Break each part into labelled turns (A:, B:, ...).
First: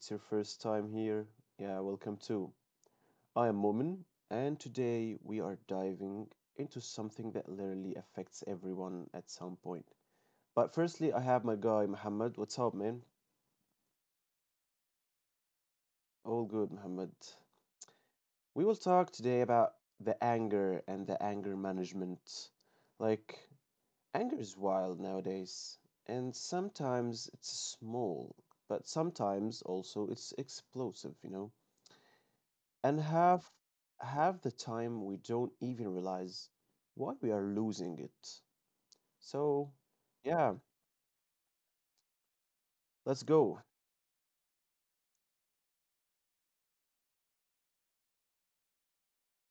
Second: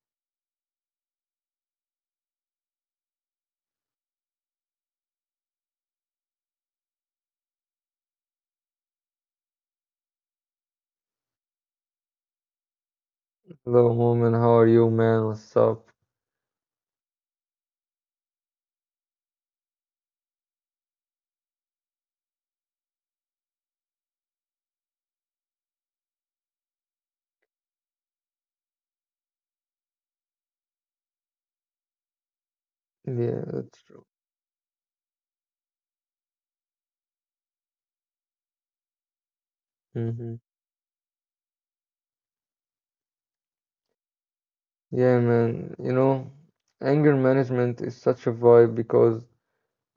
A: it's your first time here, yeah, welcome too. I am Momin, and today we are diving into something that literally affects everyone at some point. But firstly, I have my guy Muhammad. What's up, man?
B: Hello, Moment. How are you, man? What's up?
A: All good, Muhammad. We will talk today about the anger and the anger management. Like, anger is wild nowadays, and sometimes it's small, but sometimes also it's explosive, you know. And
B: Yeah, that's
A: half
B: true.
A: half the time we don't even realize why we are losing it. So,
B: hmm
A: yeah, let's go.
B: Yeah, man. You know, anger management is such a vibe because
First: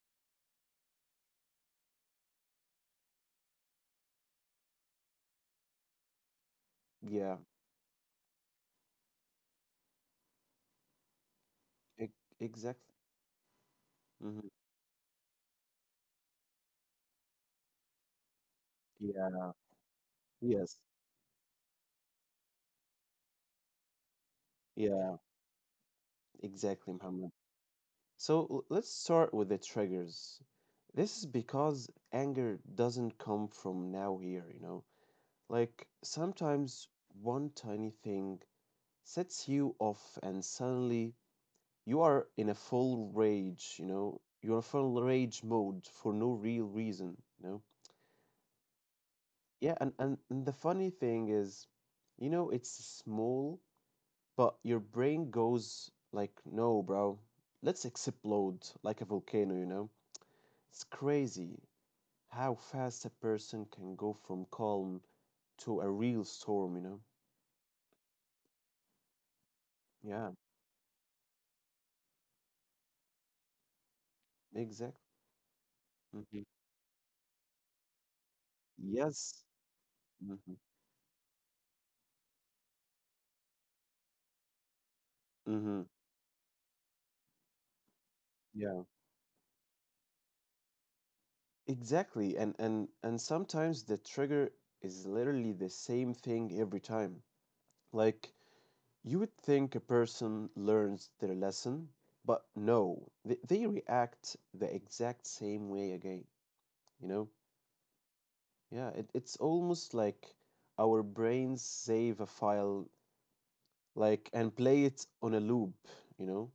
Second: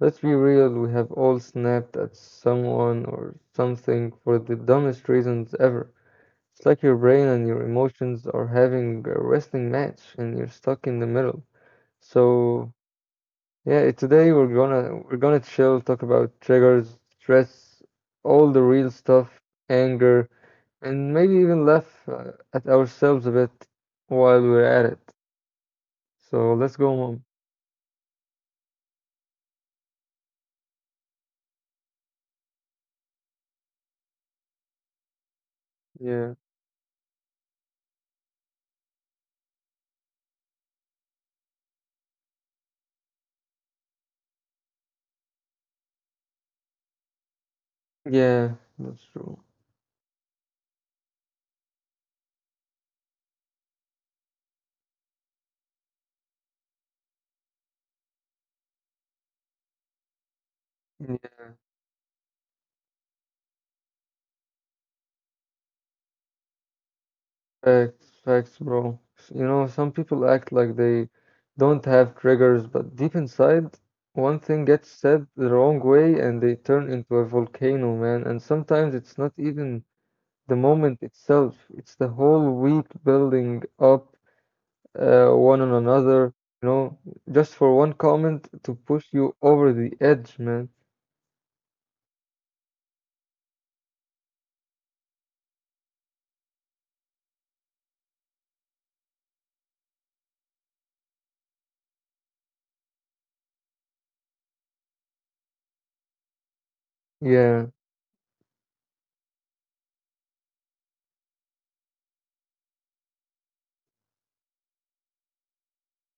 B: let's be real, we have all snapped at someone or something for the dumbest reasons ever. It's like your brain
A: Yeah,
B: and your emotions are having a wrestling match and you're stuck in the middle.
A: e-
B: So
A: exactly.
B: yeah, today
A: hmm
B: we're gonna chill, talk about triggers, stress, all the real
A: Yeah,
B: stuff, anger,
A: yes.
B: and maybe even laugh at ourselves a bit while we're at it.
A: Yeah,
B: So let's
A: exactly,
B: go, mom.
A: Muhammad. So, let's start with the triggers. This is because anger doesn't come from now here, you know. Like,
B: Yeah,
A: sometimes one tiny thing sets you off, and suddenly you are in a full rage, you know, you're in full rage mode for no real reason, you know?
B: yeah, that's true.
A: Yeah, and the funny thing is, you know, it's small, but your brain goes like, no, bro, let's explode like a volcano, you know? It's
B: Yeah,
A: crazy how fast a person can go from calm to a real storm, you know?
B: facts, bro. You know, some
A: Yeah,
B: people act like they don't have triggers, but deep inside, one thing
A: exactly.
B: gets said the wrong way and they turn into a volcano, man. And sometimes it's
A: Yes.
B: not even
A: Mm-hmm.
B: the moment itself. It's the whole week building up one
A: Mm-hmm.
B: on another, you know, just for one comment
A: Yeah.
B: to push you over the edge, man.
A: Exactly. And and sometimes the trigger is literally the same thing every time. Like you would think a person learns their lesson, but no, they react the exact same way again, you know?
B: Yeah,
A: Yeah, it's almost like our brains save a file like and play it on a loop, you know?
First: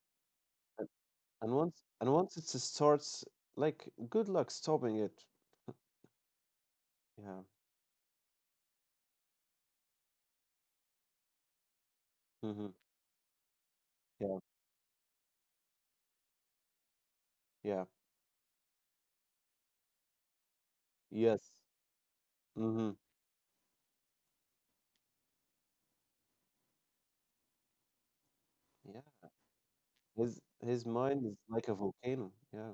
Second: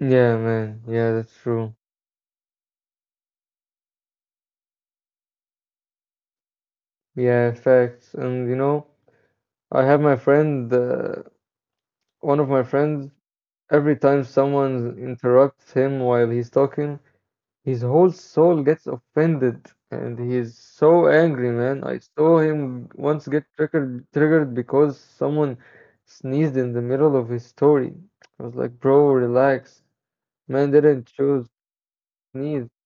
B: yeah, man.
A: And,
B: Yeah, that's
A: and
B: true.
A: once and once it starts, like good luck stopping it. Yeah.
B: Yeah, facts. And you know, I have my friend, one of my
A: Hmm.
B: friends, every time
A: Yeah,
B: someone interrupts him while he's talking, his
A: yeah,
B: whole soul gets offended, and he is so angry,
A: yes.
B: man. I saw him
A: Hmm.
B: once get triggered because someone sneezed in the middle of his story. I was like, bro,
A: Yeah,
B: relax. Man
A: his
B: didn't
A: mind
B: choose
A: is like a volcano.
B: sneeze.
A: Yeah.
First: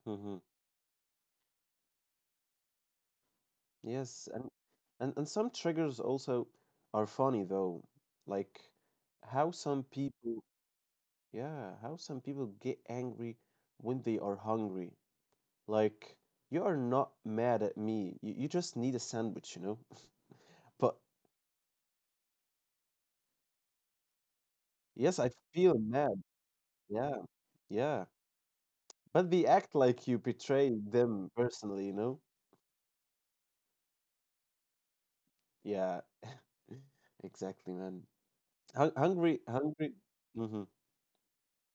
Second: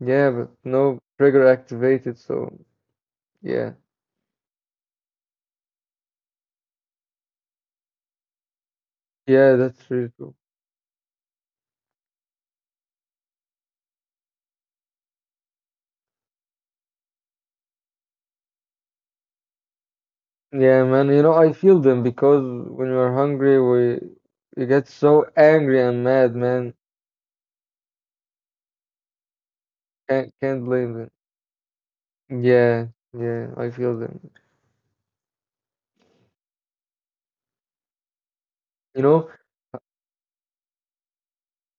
B: Yeah,
A: Hmm.
B: but no trigger activated, so yeah.
A: Yes, and some triggers also are funny though, like how
B: Yeah,
A: some
B: that's really
A: people,
B: true.
A: yeah, how some people get angry when they are hungry. Like you are not mad at me. You just need a sandwich, you know?
B: Yeah,
A: But
B: man, you know, I feel them because when we are hungry, we get
A: yes, I
B: so
A: feel
B: angry and
A: mad.
B: mad, man.
A: Yeah, yeah. But they act like you
B: Can't
A: betrayed
B: blame them.
A: them personally, you know?
B: Yeah, yeah, I feel them.
A: Yeah, exactly, man.
B: You know,
A: Hungry, hungry. Hmm.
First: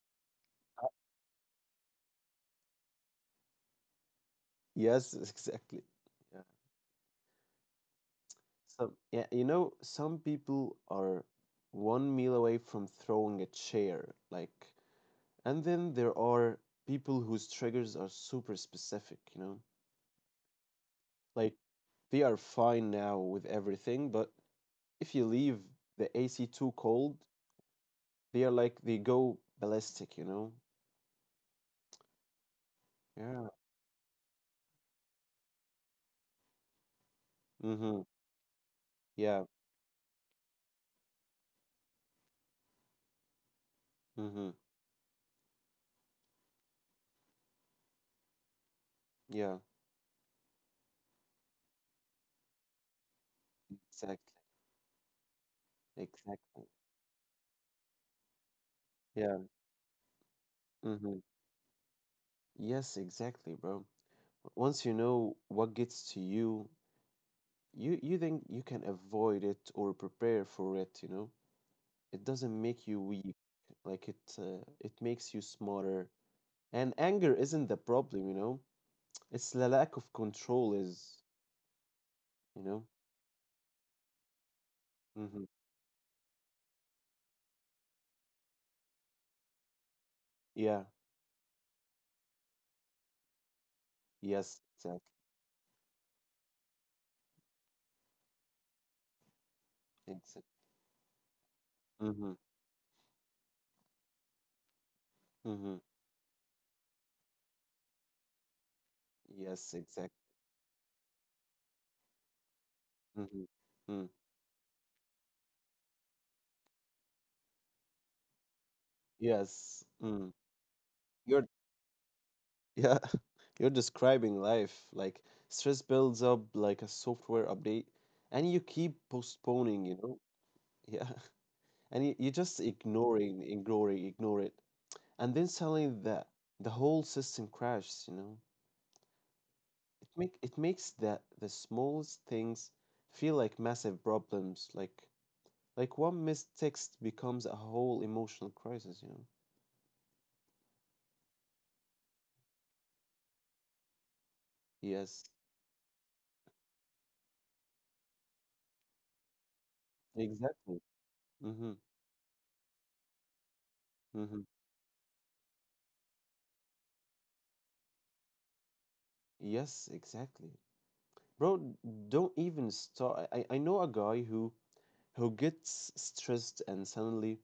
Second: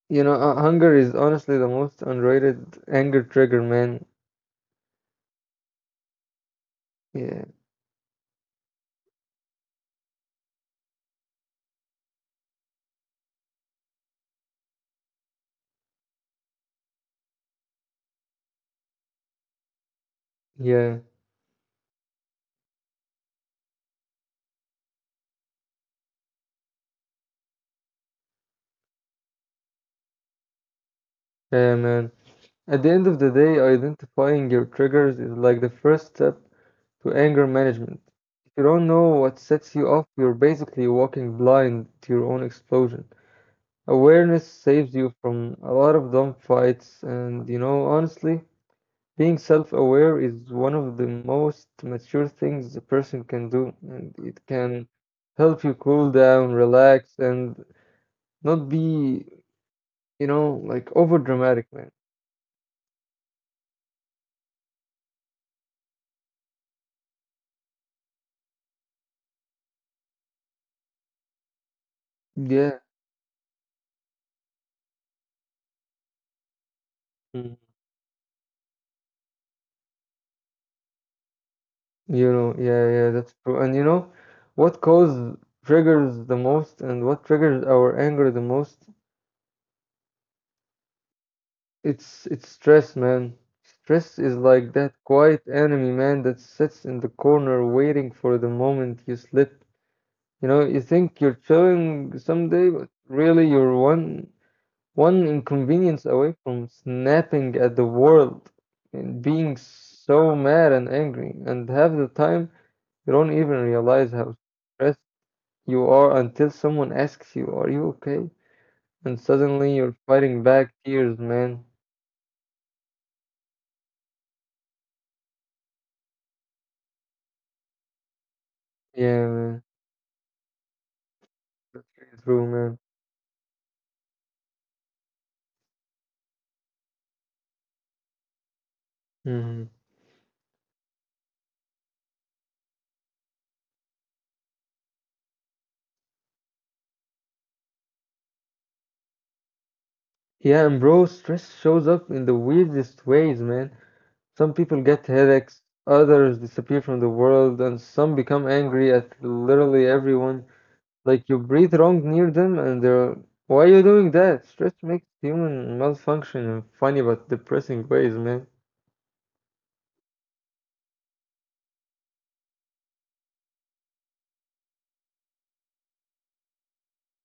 B: You know, hunger is honestly the most underrated anger trigger, man.
A: Yes, exactly. Yeah.
B: Yeah,
A: Some, yeah, you know, some people are one meal away from throwing a chair, like, and then there are people whose triggers are super specific, you know?
B: yeah,
A: Like, they are fine now with everything, but if you leave the AC too cold, they are like, they go ballistic, you know?
B: yeah, man. At the end of the
A: Yeah.
B: day, identifying your triggers is like the first step to anger
A: Mm-hmm.
B: management. If you don't know
A: Yeah.
B: what sets you off, you're basically walking blind to your own explosion.
A: Mm-hmm.
B: Awareness saves you from a lot of dumb fights, and you know, honestly. Being
A: Yeah.
B: self aware is one of the most mature things a person can do,
A: Exactly.
B: and it can help you cool
A: Exactly.
B: down, relax, and not
A: Yeah.
B: be, you know, like
A: Hmm.
B: over dramatic, man.
A: Yes, exactly, bro. Once you know what gets to you, you think you can avoid it or prepare for it, you know? It doesn't make
B: Yeah.
A: you weak. Like it makes you smarter. And anger isn't
B: Mhm.
A: the problem, you know? It's the lack of control is,
B: You
A: you
B: know,
A: know?
B: yeah, yeah, that's true. And you know, what
A: Hmm.
B: cause triggers the most and what triggers our anger the most?
A: Yeah.
B: It's stress, man. Stress is
A: Yes,
B: like
A: exactly.
B: that quiet enemy, man, that sits in the corner waiting for the moment you slip.
A: Exactly.
B: You know, you think you're
A: Mm-hmm.
B: chilling someday, but really you're one
A: Mm-hmm.
B: inconvenience away from snapping at the world and
A: Yes,
B: being
A: exactly.
B: so mad and angry. And half the time,
A: Mm-hmm.
B: you don't
A: Mm.
B: even realize how stressed you are until someone asks you, "Are you okay?" And
A: Yes.
B: suddenly
A: Mm.
B: you're fighting back
A: You're
B: tears, man.
A: Yeah, you're describing life. Like stress builds up like a software update, and you keep
B: Yeah,
A: postponing,
B: man.
A: you know? Yeah. And you just
B: True, man.
A: ignore it. And then suddenly the whole system crashes, you know?
B: hmm
A: It makes the smallest things feel like massive problems, like one missed text becomes a whole emotional crisis, you know?
B: Yeah, and bro, stress shows up in the weirdest ways, man. Some people
A: Yes,
B: get headaches, others disappear from the world, and some become angry at literally everyone.
A: exactly.
B: Like you
A: Mm-hmm.
B: breathe wrong near them, and they're, why are you doing
A: Mm-hmm.
B: that? Stress makes human malfunction in funny but depressing ways, man.
A: Yes, exactly. Bro, don't even start. I know a guy who gets stressed and suddenly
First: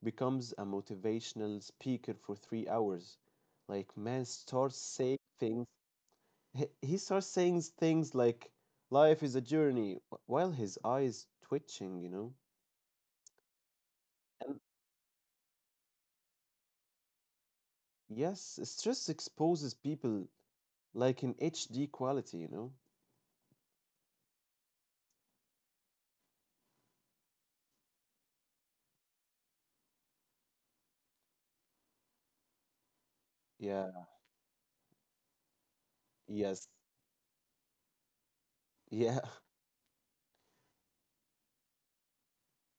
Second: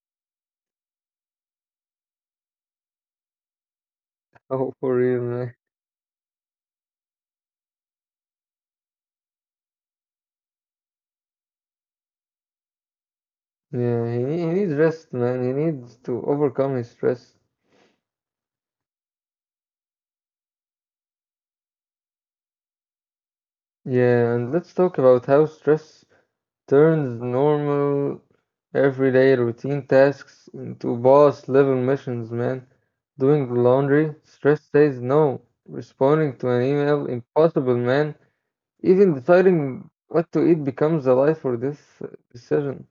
A: becomes a motivational speaker for 3 hours. Like man
B: Oh,
A: starts
B: for
A: saying
B: real, man.
A: things. He starts saying things like life is a journey while his eyes twitching, you know?
B: Yeah, he, he
A: And
B: needs rest, man. He needs to overcome his stress.
A: yes, stress exposes people like in HD quality, you know?
B: Yeah, and let's talk about how stress turns normal everyday routine tasks into boss level missions, man. Doing the
A: Yeah,
B: laundry, stress says no. Responding to an
A: yes,
B: email, impossible, man. Even
A: yeah,
B: deciding what to eat becomes a life or this decision.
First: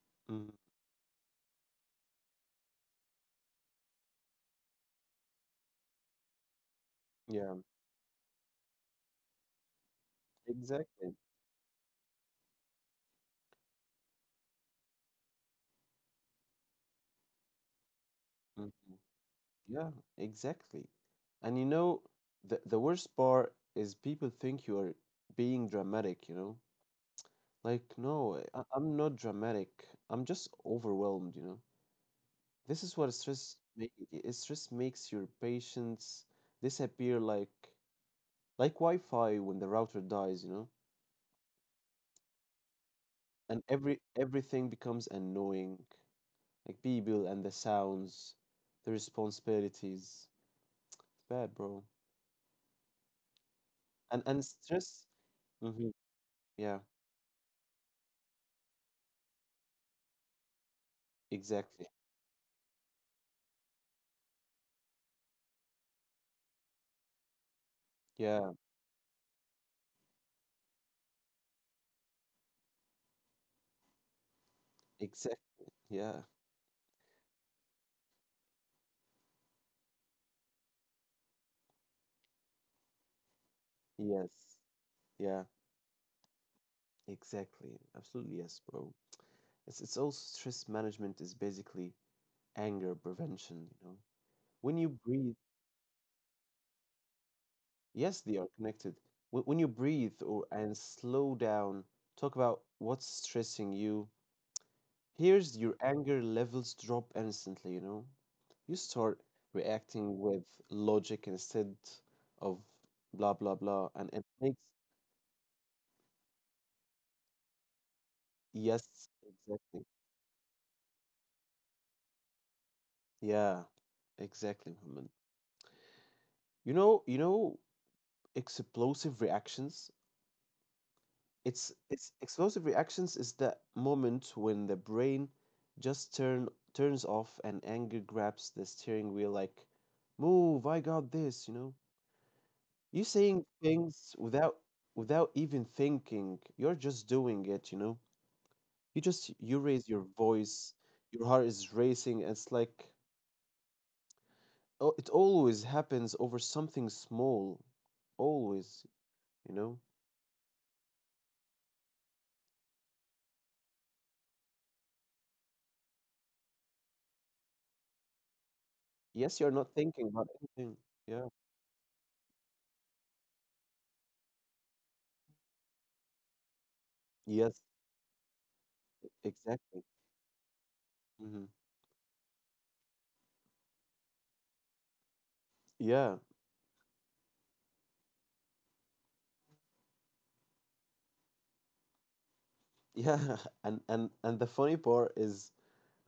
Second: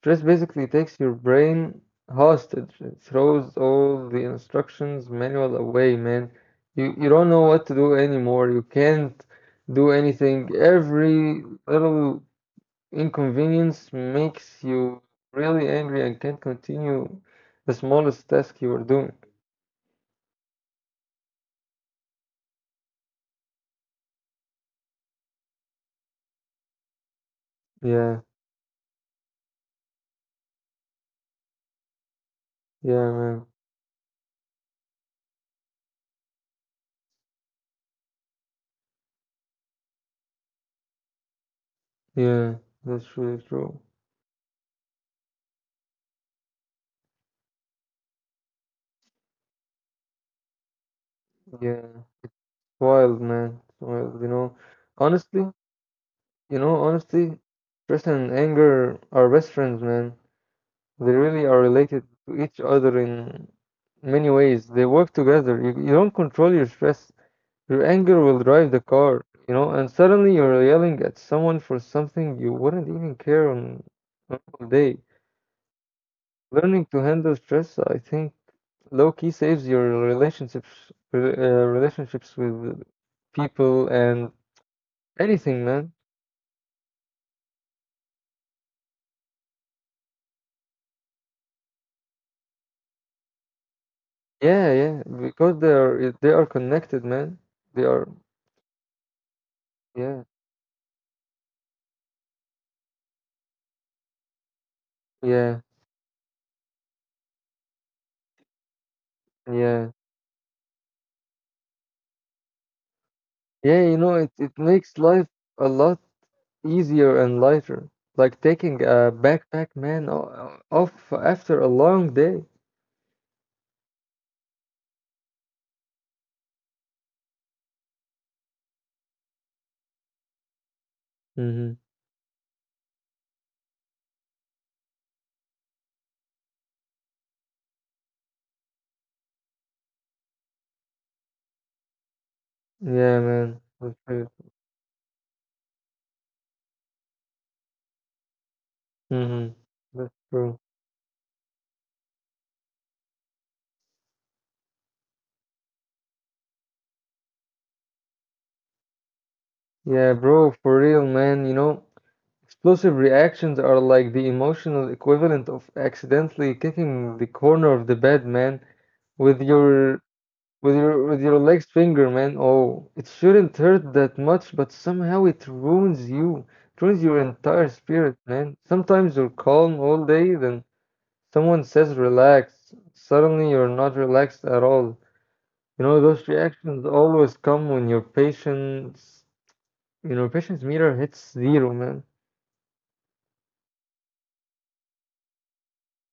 B: Stress
A: mm,
B: basically takes your brain hostage. It throws all the instructions manual away, man. You don't know
A: yeah,
B: what to do anymore. You can't do anything.
A: exactly.
B: Every little inconvenience makes you really angry and can't continue the smallest task you
A: Mm-hmm.
B: are doing.
A: Yeah, exactly. And you know, the worst part is people think you are being dramatic, you know? Like,
B: Yeah,
A: no, I'm not dramatic. I'm just overwhelmed, you know? This is
B: yeah,
A: what
B: man.
A: stress makes your patience disappear like Wi-Fi when the router dies, you know?
B: Yeah, that's really
A: And
B: true.
A: everything becomes annoying. Like people and the sounds, the responsibilities. It's bad,
B: Yeah,
A: bro.
B: wild, man. Wild, you
A: And
B: know.
A: stress,
B: Honestly,
A: hmm yeah.
B: honestly, stress and anger are best friends, man. They really are
A: Exactly.
B: related to each other in many ways. They work together. You don't control your stress, your anger will
A: Yeah,
B: drive the car, you know, and suddenly you're yelling at someone for something you wouldn't even care on a normal day.
A: exactly. Yeah,
B: Learning to handle stress, I think, low key saves your relationships, relationships with people and
A: yes. Yeah,
B: anything, man.
A: exactly. Absolutely, yes, bro. It's also stress management is basically anger prevention, you know.
B: Yeah,
A: When you
B: yeah,
A: breathe,
B: because they are connected, man. They are,
A: yes, they are connected. When you
B: yeah,
A: breathe or and slow down, talk about what's stressing you.
B: yeah,
A: Here's your anger levels drop instantly, you know. You start
B: yeah.
A: reacting with logic instead of blah blah
B: Yeah,
A: blah,
B: you
A: and
B: know,
A: it
B: it
A: makes
B: makes life a lot easier and lighter. Like taking a
A: yes,
B: backpack,
A: exactly.
B: man, off after a long day.
A: Yeah, exactly, Muhammad. You know, explosive reactions.
B: Mm-hmm.
A: It's explosive reactions is that moment when the brain just turns off and anger grabs the steering wheel like, move, I got this, you know. You
B: Yeah,
A: saying
B: man. That's
A: things
B: true.
A: without even thinking. You're just doing it, you know. You just
B: Mm-hmm.
A: you raise your
B: That's true.
A: voice, your heart is racing, and it's like oh, it always happens over something small. Always. You know?
B: Yeah, bro, for real, man. You know, explosive reactions are like the emotional equivalent of accidentally kicking the corner of the bed, man, with
A: Yes, you're not
B: your
A: thinking about anything.
B: with
A: Yeah.
B: your legs finger, man. Oh, it shouldn't hurt that much, but somehow it ruins you. It ruins your
A: Yes,
B: entire spirit, man. Sometimes you're calm
A: exactly.
B: all day, then
A: Hmm.
B: someone says relax. Suddenly you're not relaxed at all. You know,
A: Yeah.
B: those reactions always come when your patience, you know, patience meter hits zero, man.
A: Yeah. And and the funny part is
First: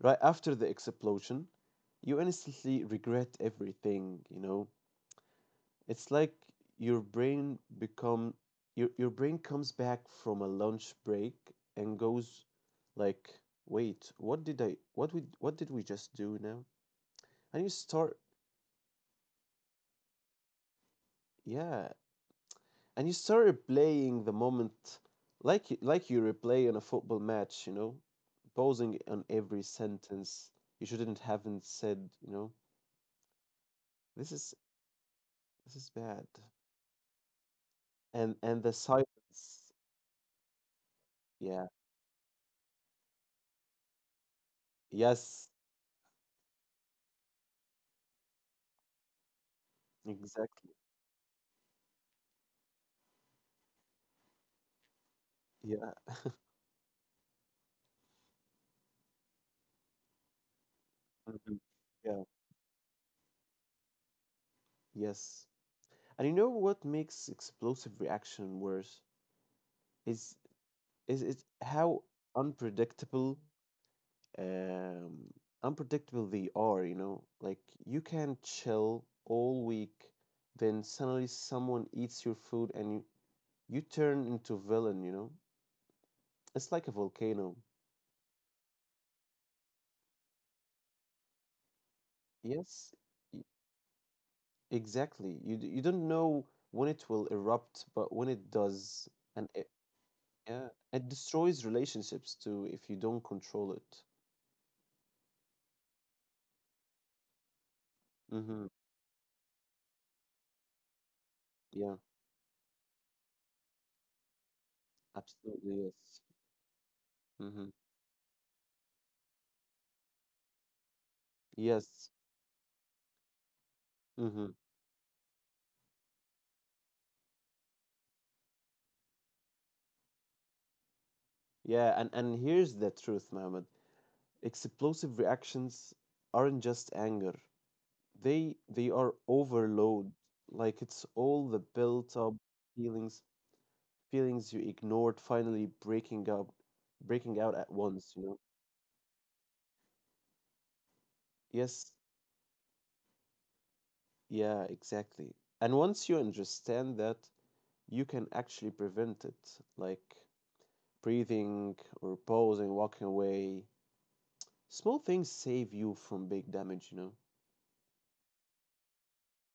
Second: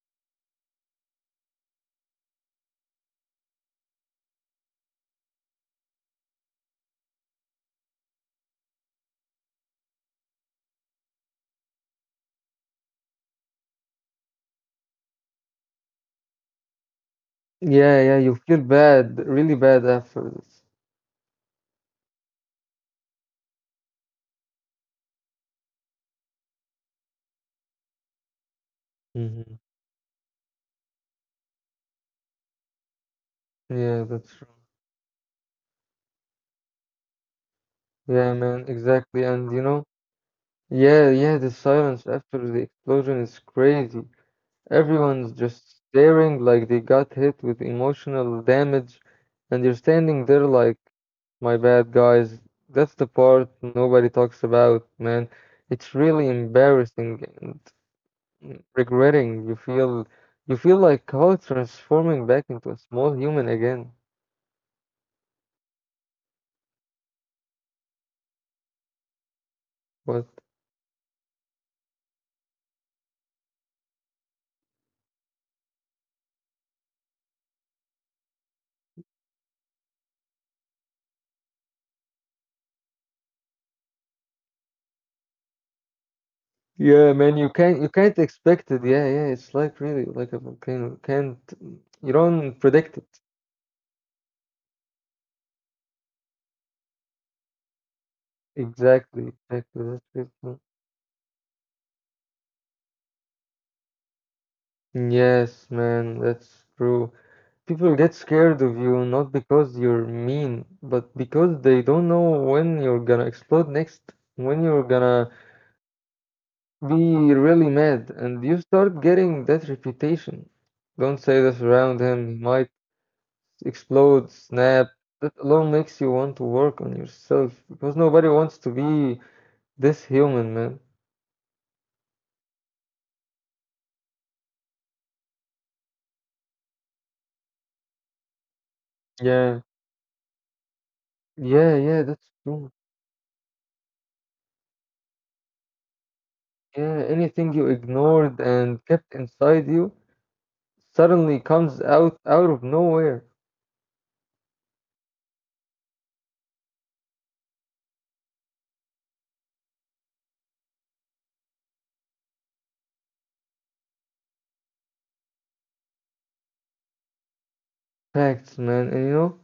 A: right after the explosion, you instantly regret everything, you know? It's like your brain become your brain comes back from a lunch break and goes like, "Wait, what did we just do now?" And you
B: Yeah,
A: start,
B: yeah, you feel bad, really bad after this.
A: yeah, and you start replaying the moment like you replay in a football match, you know, pausing on every
B: hmm
A: sentence you shouldn't haven't said, you know.
B: Yeah,
A: This
B: that's
A: is
B: true.
A: this is bad.
B: Yeah,
A: And the
B: man, exactly.
A: silence.
B: And you know, yeah, yeah,
A: Yeah.
B: the silence after the explosion is crazy. Everyone's
A: Yes,
B: just staring like they got hit with emotional damage, and you're standing there
A: exactly.
B: like, my bad, guys. That's the part nobody talks about, man. It's
A: Yeah.
B: really embarrassing and regretting. You feel like how
A: Mhm.
B: transforming
A: Yeah.
B: back into a small human again.
A: Yes. And you know what makes explosive reaction worse is
B: But
A: is it how unpredictable um, unpredictable they are, you know? Like, you can chill all week, then suddenly someone eats your food and you turn into villain, you know? It's like a volcano.
B: yeah, man, you can't expect it. Yeah, yeah, it's like really like a volcano. Can't, you
A: Yes,
B: don't
A: e-
B: predict it.
A: exactly. You, you don't know when it will erupt, but when it does,
B: Exactly,
A: and it,
B: exactly. That's
A: yeah,
B: people.
A: it destroys relationships too if you don't control it.
B: Yes, man, that's true. People get
A: Mm-hmm.
B: scared of you not because you're mean, but because they
A: Yeah,
B: don't know when you're gonna explode next, when you're gonna
A: absolutely. Yes.
B: be
A: Mm-hmm.
B: really mad, and you start getting that reputation. Don't say this around
A: Yes.
B: him, he might explode,
A: Mm-hmm.
B: snap. That alone makes you want to work on yourself because nobody wants to be this human, man.
A: Yeah, and here's the truth, Mohammed. Explosive reactions aren't just anger. They are
B: Yeah,
A: overload. Like it's all the
B: yeah, yeah,
A: built up
B: that's true.
A: feelings feelings you ignored finally
B: Yeah,
A: breaking out
B: anything
A: at
B: you
A: once, you know?
B: ignored and kept inside you suddenly
A: Yes,
B: comes out out of nowhere.
A: yeah, exactly. And once you understand that, you can actually prevent it, like breathing or pausing, walking away. Small things save you from big damage, you know?
B: Facts, man. And you know,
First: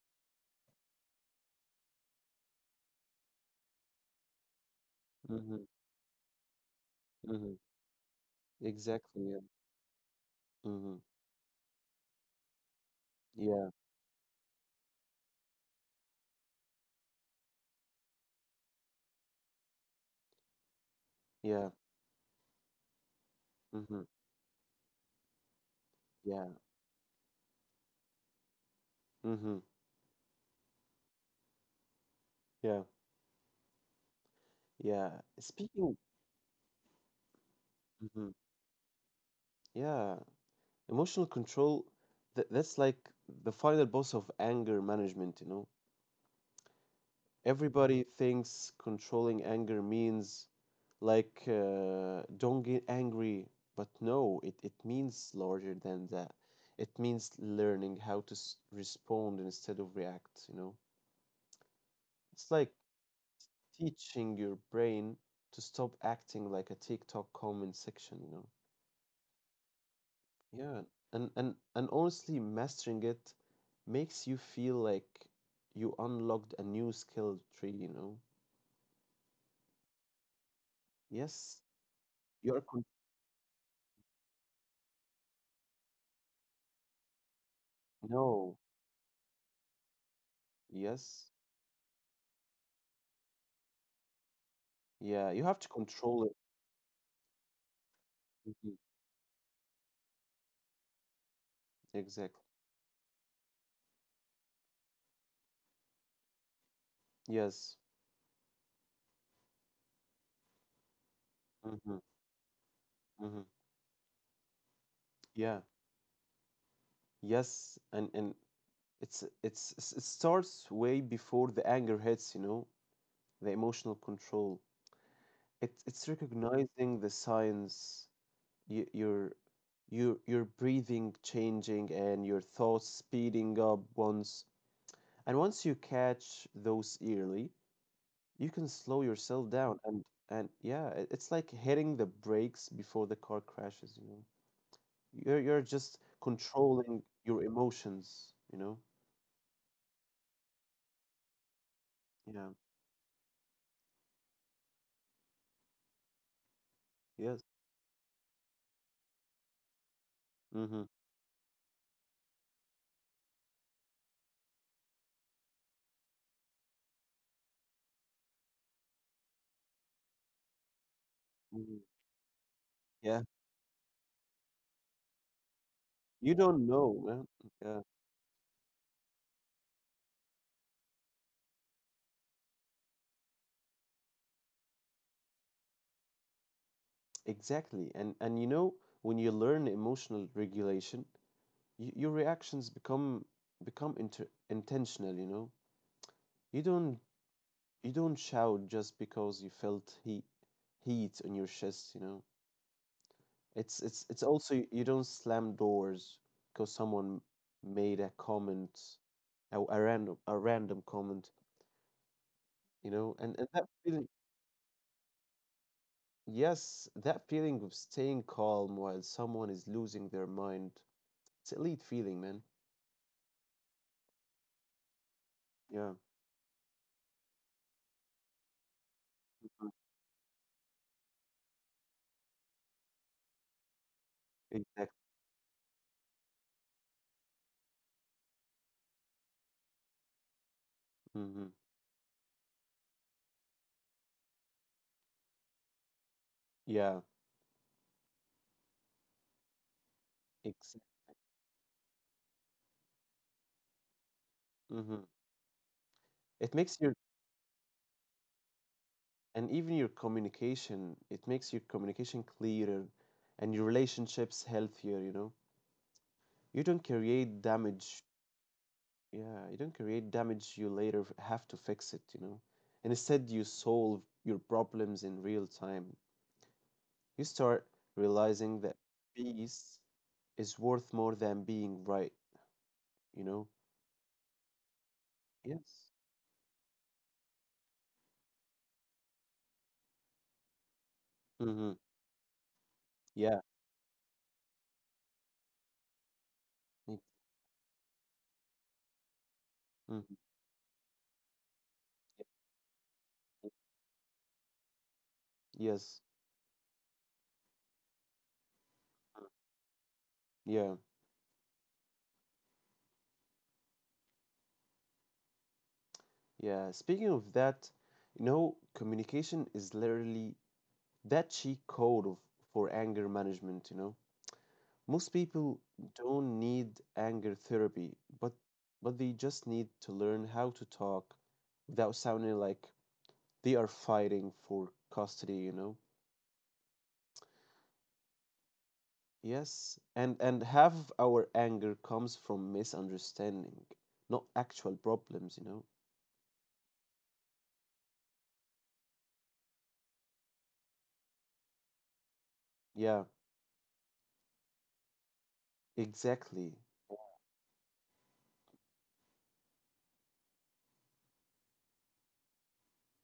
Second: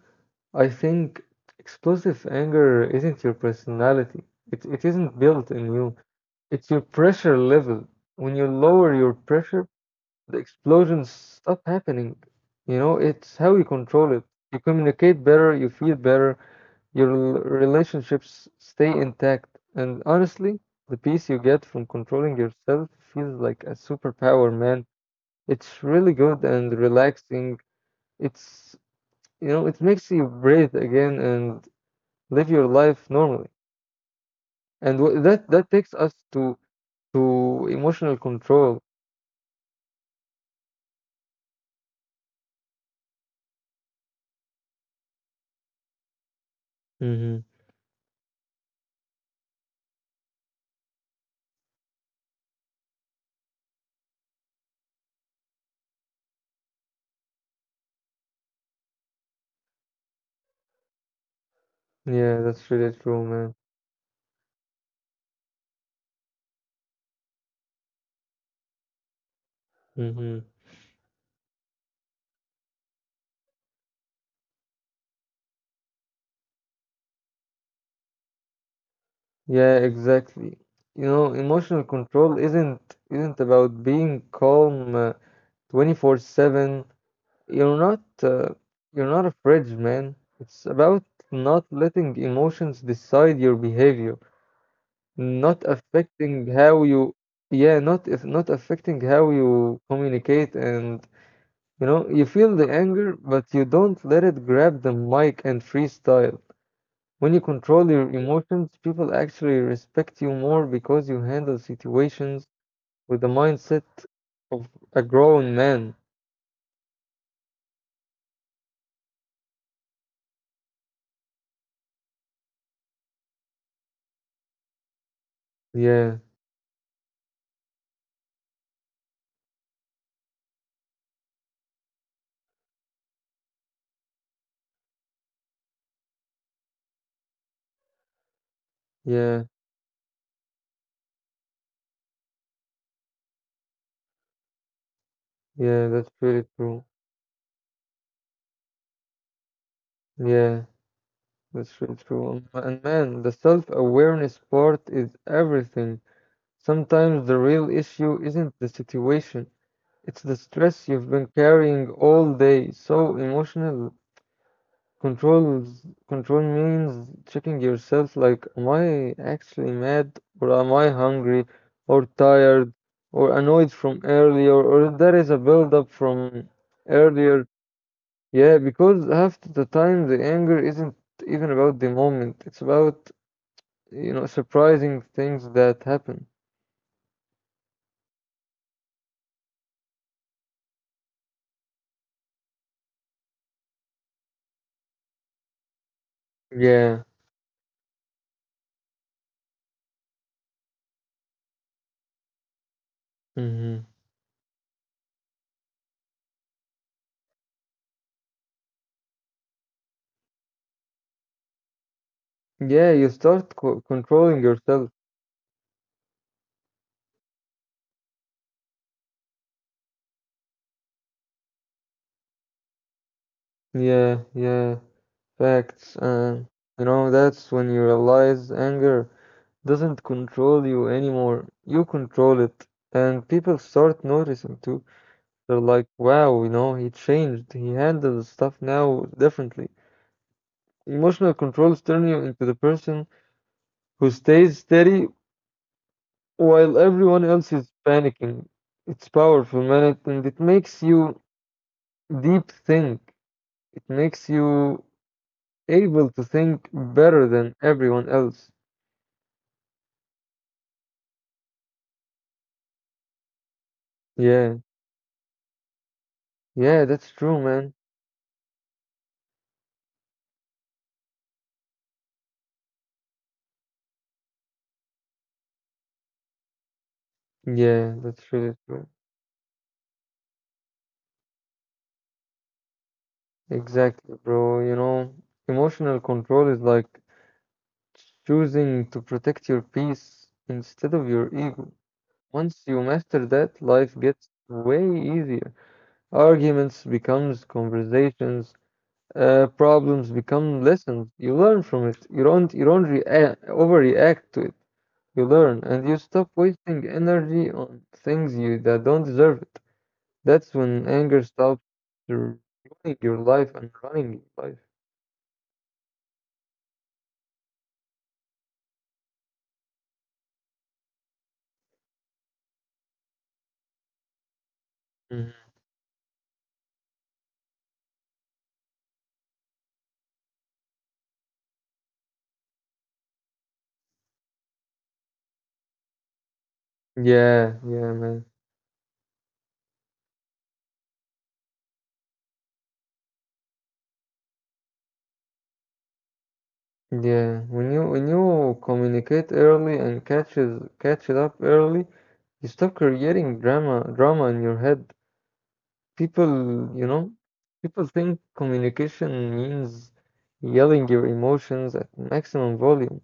B: I think explosive anger isn't your personality. It isn't built
A: Mm-hmm,
B: in you. It's your pressure
A: mm-hmm.
B: level. When you lower your
A: Exactly, yeah.
B: pressure, the
A: Mm-hmm.
B: explosions stop happening. You know, it's how you
A: Yeah,
B: control it. You communicate better, you feel better, your relationships stay intact, and honestly, the peace you get
A: yeah.
B: from controlling yourself feels like a
A: Mhm.
B: superpower, man. It's really good
A: Yeah.
B: and relaxing. It's, you know,
A: Mhm.
B: it makes you breathe again and live your
A: Yeah.
B: life normally. And
A: Yeah.
B: that takes
A: Speaking.
B: us to emotional
A: Mhm.
B: control.
A: Yeah. Emotional control. That's like the final boss of anger management. You know,
B: hmm
A: everybody thinks controlling anger means don't get angry, but no, it means larger than that. It means learning how to respond instead of react. You know,
B: Yeah,
A: it's
B: that's
A: like
B: really true, man.
A: teaching your brain to stop acting like a TikTok comment section. You know.
B: hmm
A: Yeah, and honestly, mastering it makes you feel like you unlocked a new skill tree, you know?
B: Yeah, exactly. You know,
A: Yes,
B: emotional control
A: you're
B: isn't
A: con
B: isn't about being calm 24/7. You're not uh,
A: no.
B: you're not a fridge, man. It's about
A: Yes.
B: not letting emotions decide your behavior,
A: Yeah, you
B: not
A: have to control
B: affecting
A: it.
B: how you yeah, not
A: Hmm.
B: affecting how you communicate and you know, you feel
A: Exactly.
B: the anger, but you don't let it grab the mic and freestyle. When you control
A: Yes.
B: your emotions, people actually respect you more because you handle
A: Mm-hmm.
B: situations with the
A: Mm-hmm.
B: mindset of a grown
A: Yeah.
B: man.
A: Yes, and it starts way before the anger hits, you know, the emotional control. It's
B: Yeah,
A: recognizing the signs, you, your breathing changing and your thoughts speeding up once you catch those early you can slow
B: yeah,
A: yourself down and yeah it's like hitting the brakes before the car crashes you know you're
B: yeah,
A: just
B: that's really true.
A: controlling your emotions you know
B: Yeah, that's really true.
A: yeah
B: And man, the self-awareness part is everything. Sometimes the
A: yes
B: real issue isn't the situation, it's the
A: mhm
B: stress you've been carrying all day. So emotional controls control means checking yourself like, am I actually mad or am I hungry
A: mhm.
B: or tired
A: Yeah
B: or annoyed from earlier or that is a build-up
A: you
B: from
A: don't know man
B: earlier.
A: yeah
B: Yeah, because half the time the anger isn't even about the moment. It's about, you know, surprising things that happen.
A: exactly and you know when you learn emotional regulation your reactions become intentional you know you don't
B: Yeah.
A: you don't shout just because you felt heat on your chest you know
B: hmm
A: it's also you don't slam doors because someone made a comment a random comment you
B: Yeah,
A: know
B: you
A: and
B: start
A: that
B: co
A: feeling
B: controlling yourself.
A: yes that feeling of staying calm while someone is losing their mind it's elite feeling man
B: Yeah, yeah,
A: yeah.
B: facts. And, you know, that's when you realize anger
A: Mhm.
B: doesn't control you anymore. You control it. And people start noticing
A: Exactly.
B: too. They're like, wow, you know, he changed. He handles stuff now differently. Emotional
A: Hmm.
B: controls turn you into the person who stays steady
A: Yeah
B: while everyone else is panicking. It's powerful,
A: exactly.
B: man, and it makes you deep think. It
A: Hmm.
B: makes you
A: it makes your
B: able to think better than everyone else.
A: And even your communication it makes your communication clearer and your relationships healthier you know
B: Yeah,
A: you don't create
B: yeah, that's
A: damage
B: true, man.
A: yeah you don't create damage you later have to fix it you know and instead you solve your problems in real time you start
B: Yeah,
A: realizing that
B: that's really true.
A: peace is worth more than being right you know.
B: Exactly, bro. You know,
A: Yes.
B: emotional control is like choosing to protect your peace instead of your
A: Mm-hmm.
B: ego. Once you
A: Yeah.
B: master that, life gets way easier. Arguments
A: Mm.
B: becomes conversations, uh,
A: Mhm.
B: problems become lessons. You learn from it. You don't you don't
A: Yeah.
B: rea- overreact to it. You learn and
A: Yes.
B: you stop wasting energy on things you that don't deserve it. That's
A: Yeah
B: when anger stops ruining your life and running your life.
A: yeah speaking of that, you know communication is literally that cheat code for anger management you know most
B: Mhm.
A: people don't need anger therapy but they just need to learn how to talk without sounding like they are fighting for custody you know.
B: Yeah, yeah, man.
A: Yes and half of our anger comes from misunderstanding not actual problems you know.
B: Yeah, when you communicate early and catch it up early, you stop
A: Yeah
B: creating drama in your head.
A: exactly
B: People, you know, people think communication means yelling your emotions at maximum volume,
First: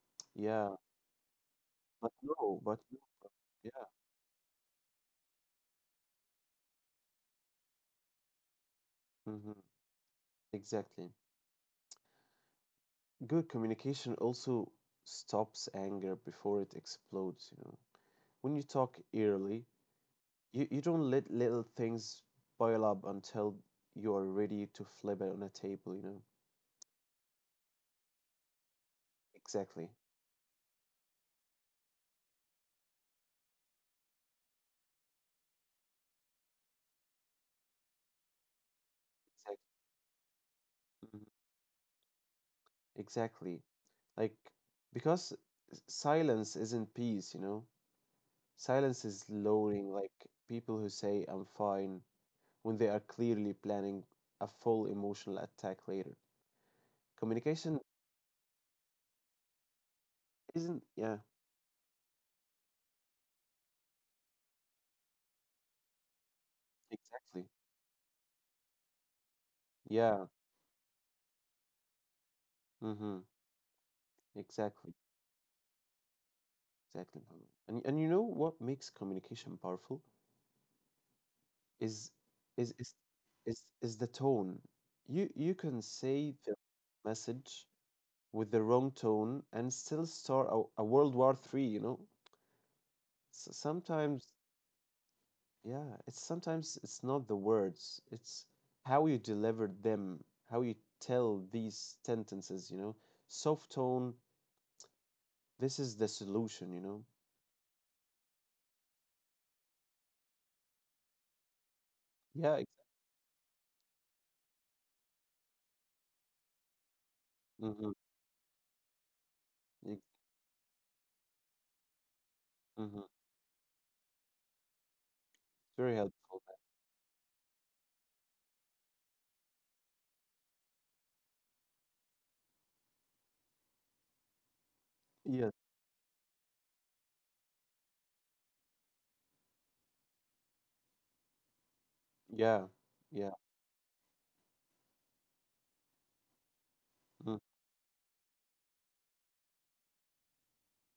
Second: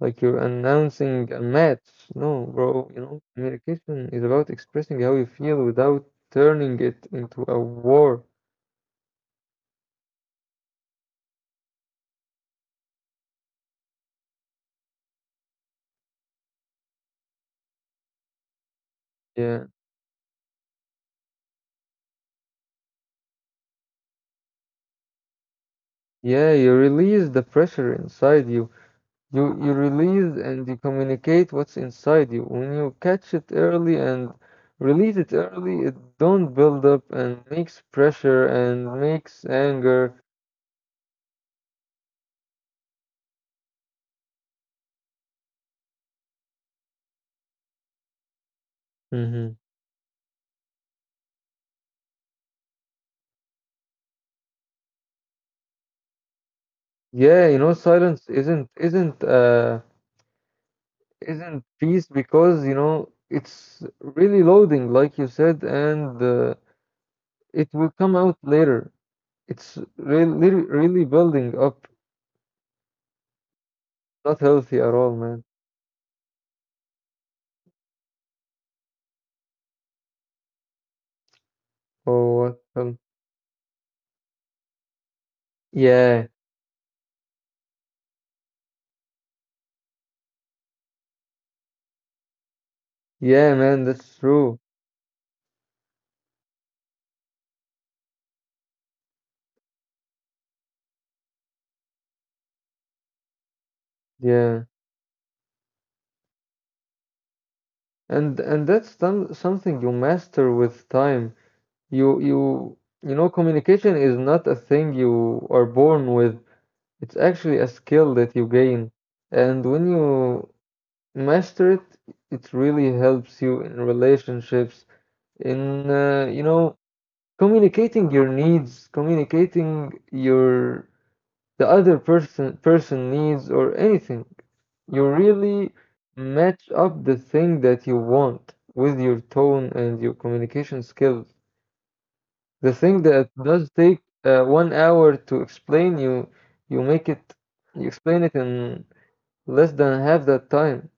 B: like you're
A: yeah
B: announcing a match. No,
A: but
B: bro, you
A: no,
B: know,
A: yeah
B: communication is about expressing how you feel without turning it into a war.
A: hmm exactly. Good communication also stops anger before it explodes, you know. When you talk
B: Yeah.
A: early, you don't let little things pile up until you are ready to flip it on a table, you know.
B: Yeah, you release the pressure inside you. You
A: Exactly.
B: release and you communicate what's inside you. When you catch it early and release it early, it don't build up and makes pressure and makes
A: Exactly.
B: anger.
A: Mhm. Exactly. Like because silence isn't peace, you know. Silence is
B: Hmm.
A: lowering, like people who say I'm fine when they are clearly planning a full emotional attack later.
B: Yeah, you know,
A: Communication
B: silence isn't isn't uh
A: isn't, yeah,
B: isn't peace because you know it's really loading, like you said, and
A: exactly.
B: it will come out later. It's
A: Yeah.
B: really really building up,
A: Mm-hmm.
B: not healthy at
A: Exactly.
B: all, man.
A: Exactly. Muhammad. And you know what makes communication powerful is
B: Oh, what?
A: is is
B: Hell.
A: is the tone. You can
B: Yeah,
A: say the message with the wrong tone and still start a World War Three, you know? S
B: yeah, man,
A: sometimes,
B: that's true.
A: yeah, it's sometimes it's not the words, it's how you deliver them, how you tell these sentences, you know? Soft tone,
B: Yeah,
A: this is the solution, you know?
B: and that's something you master with time. You you
A: Yeah,
B: you know, communication is not a thing you are born with. It's actually a
A: exactly.
B: skill that you gain. And when you master it, it really
A: Mm-hmm.
B: helps you in relationships, in
A: Very helpful.
B: communicating your needs, communicating your the other person needs or anything. You
A: Yes.
B: really match up the thing that you want with your tone and your communication skills.
A: Yeah.
B: The thing that
A: Yeah.
B: does take 1 hour to explain, you make it
A: Mm.
B: you explain it in less than half that time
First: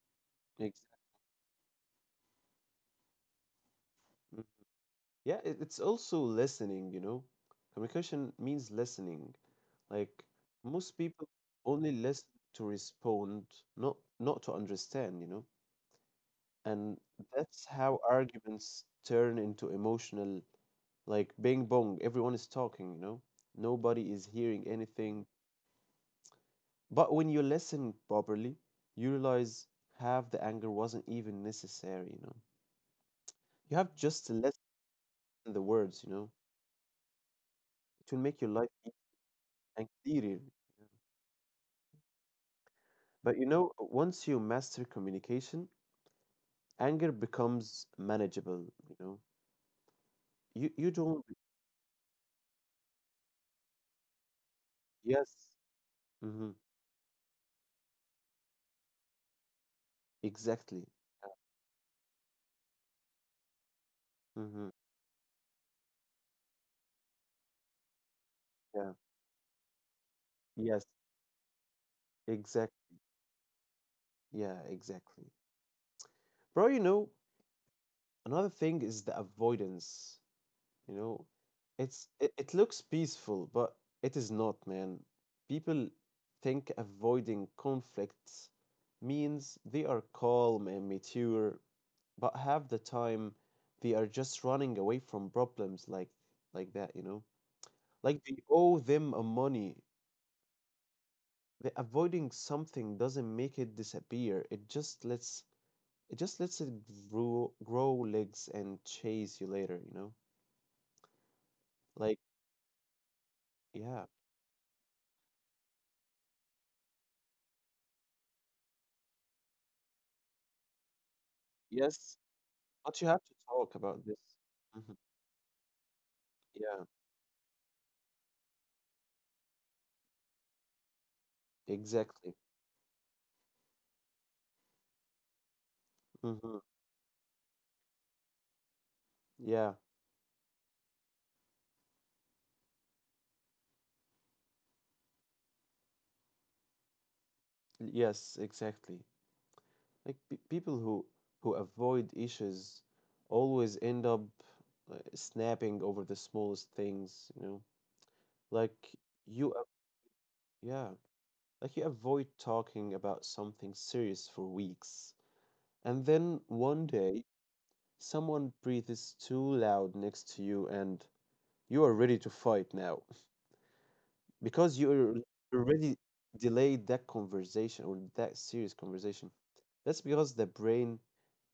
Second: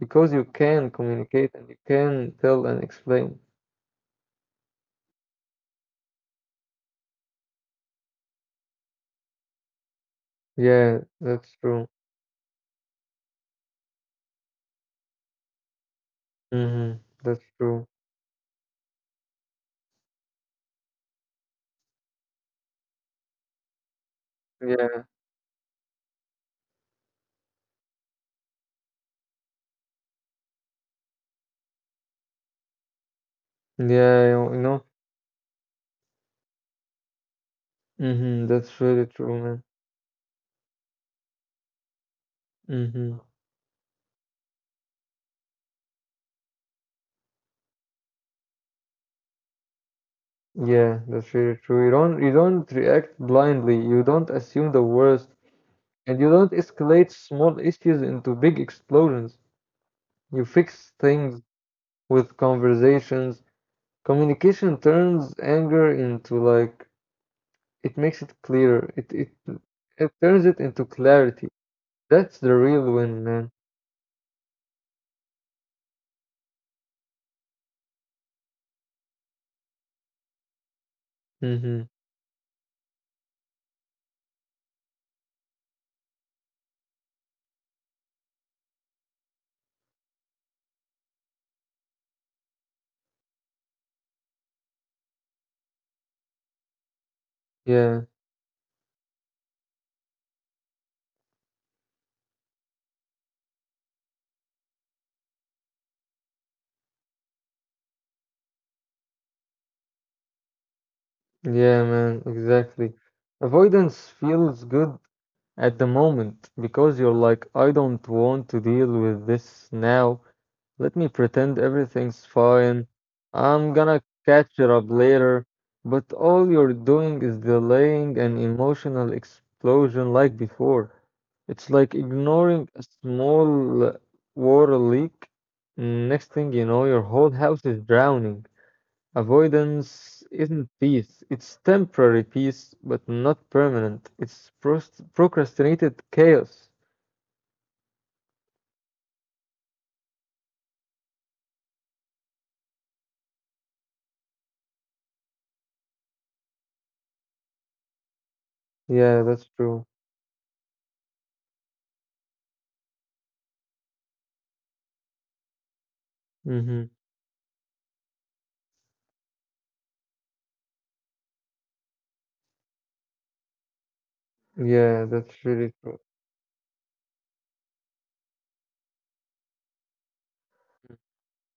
B: because you can
A: Exactly.
B: communicate and you can tell and explain.
A: Yeah. It's also listening, you know. Communication means listening. Like most
B: Yeah,
A: people
B: that's true.
A: only listen to respond, not to understand, you know.
B: Hmm.
A: And
B: That's
A: that's
B: true.
A: how arguments turn into emotional, like bing bong. Everyone is talking, you know. Nobody is hearing
B: Yeah,
A: anything. But when you listen properly, you realize half the anger wasn't even necessary, you know. You have
B: yeah,
A: just
B: you
A: listened
B: know.
A: in the words, you know. It will
B: Hmm.
A: make your life
B: That's
A: easier
B: really true, man.
A: and clearer. Yeah.
B: Hmm.
A: But you know, once you master communication, anger becomes manageable, you know. You
B: Yeah, that's
A: don't
B: very true. You don't react blindly. You don't assume the worst,
A: yes.
B: and you don't
A: Mm-hmm.
B: escalate small issues into big explosions. You fix
A: Exactly.
B: things with conversations.
A: Mm-hmm.
B: Communication turns anger into, like, it makes it
A: Yeah.
B: clearer. It turns it
A: Yes.
B: into clarity. That's the
A: Exact.
B: real win, man.
A: Yeah, exactly. Bro, you know, another thing is the avoidance. You know,
B: Mm-hmm.
A: it looks peaceful, but it is not, man. People think avoiding conflicts means they are calm and mature, but half the time they are just running away from problems like that, you know?
B: Yeah,
A: Like they owe them a money. The avoiding something doesn't make it disappear. It just lets it grow legs and chase you later, you know?
B: yeah,
A: Like,
B: man, exactly.
A: yeah.
B: Avoidance feels good at the moment because you're like, I don't want to deal with this now. Let me pretend
A: Yes,
B: everything's fine.
A: but you have to talk
B: I'm gonna
A: about this.
B: catch it up
A: Mhm.
B: later. But all you're
A: Yeah,
B: doing is delaying an emotional explosion like before. It's like
A: exactly.
B: ignoring a small water leak. Next thing
A: Hmm.
B: you know, your whole house is drowning.
A: Yeah,
B: Avoidance isn't peace, it's temporary peace, but not permanent. It's procrastinated chaos.
A: yes, exactly. Like pe people who avoid issues always end up snapping over the smallest things, you know? Like
B: Yeah, that's
A: you, a-
B: true.
A: yeah, like you avoid talking about something serious for weeks, and then one
B: Hmm.
A: day someone breathes too loud next to you, and you are ready to fight now. Because
B: Yeah,
A: you
B: that's really
A: already
B: true.
A: delayed that conversation or that serious conversation. That's because the brain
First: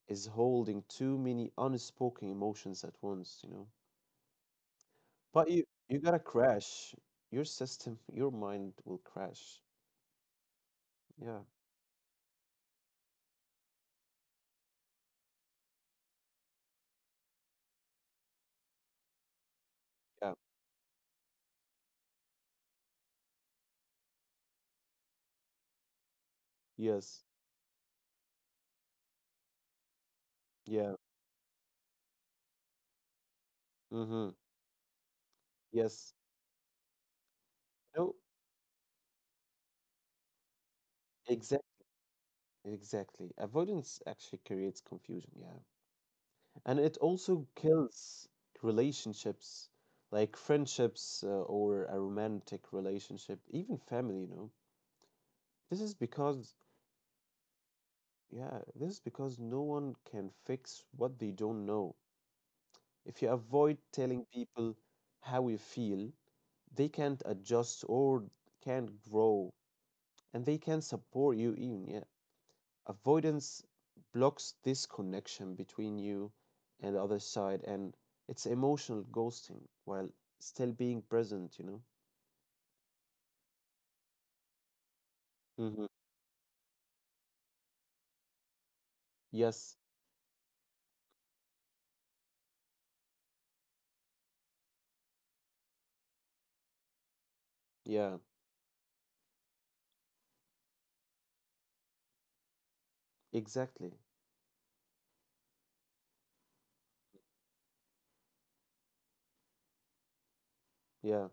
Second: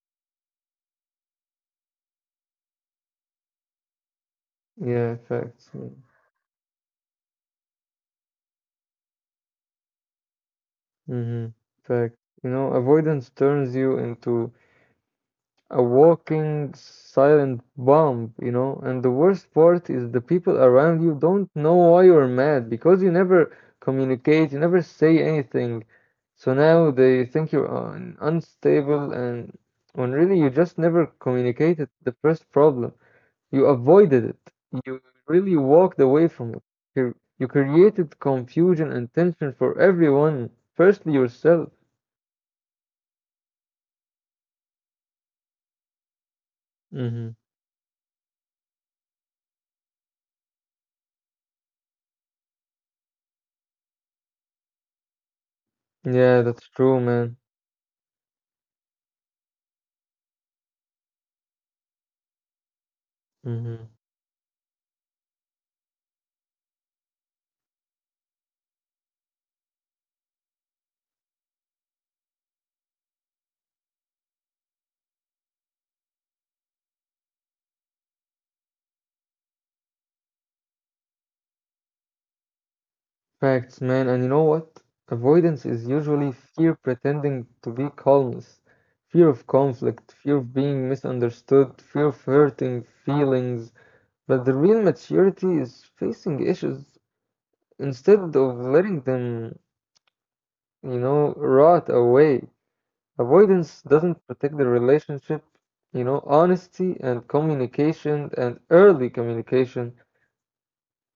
A: is holding too many unspoken emotions at once, you know.
B: Yeah,
A: But you
B: facts.
A: you gotta crash. Your system, your mind will crash. Yeah,
B: Mm-hmm. Fact. You know, avoidance turns you into a walking silent bomb, you know. And the worst part is the
A: yeah,
B: people around you don't know why you're mad because you never communicate, you never say anything. So now
A: yes,
B: they think you're un unstable, and when really you
A: yeah,
B: just never communicated the first problem. You
A: mm-hmm,
B: avoided it. You really
A: yes.
B: walked away from it. You
A: No,
B: created confusion and tension for everyone, firstly
A: exactly,
B: yourself.
A: exactly. Avoidance actually creates confusion. Yeah, and it also
B: Hmm.
A: kills relationships like friendships or a romantic relationship, even family, you know. This is because
B: Yeah, that's true, man.
A: yeah, this is because no one can fix what they don't know. If you avoid
B: Hmm.
A: telling people how you feel, they can't adjust, or can't grow, and they can not support you even. Yeah, avoidance blocks this connection between you and the other side, and it's emotional ghosting while still being present, you know.
B: Facts, man, and you know what? Avoidance is
A: Hmm.
B: usually fear pretending to be calmness, fear of
A: Yes.
B: conflict, fear of being misunderstood, fear of hurting feelings. But the real maturity is facing issues instead
A: Yeah,
B: of letting them, you know, rot away. Avoidance
A: exactly.
B: doesn't protect the relationship, you know, honesty and communication and early communication
A: Yeah,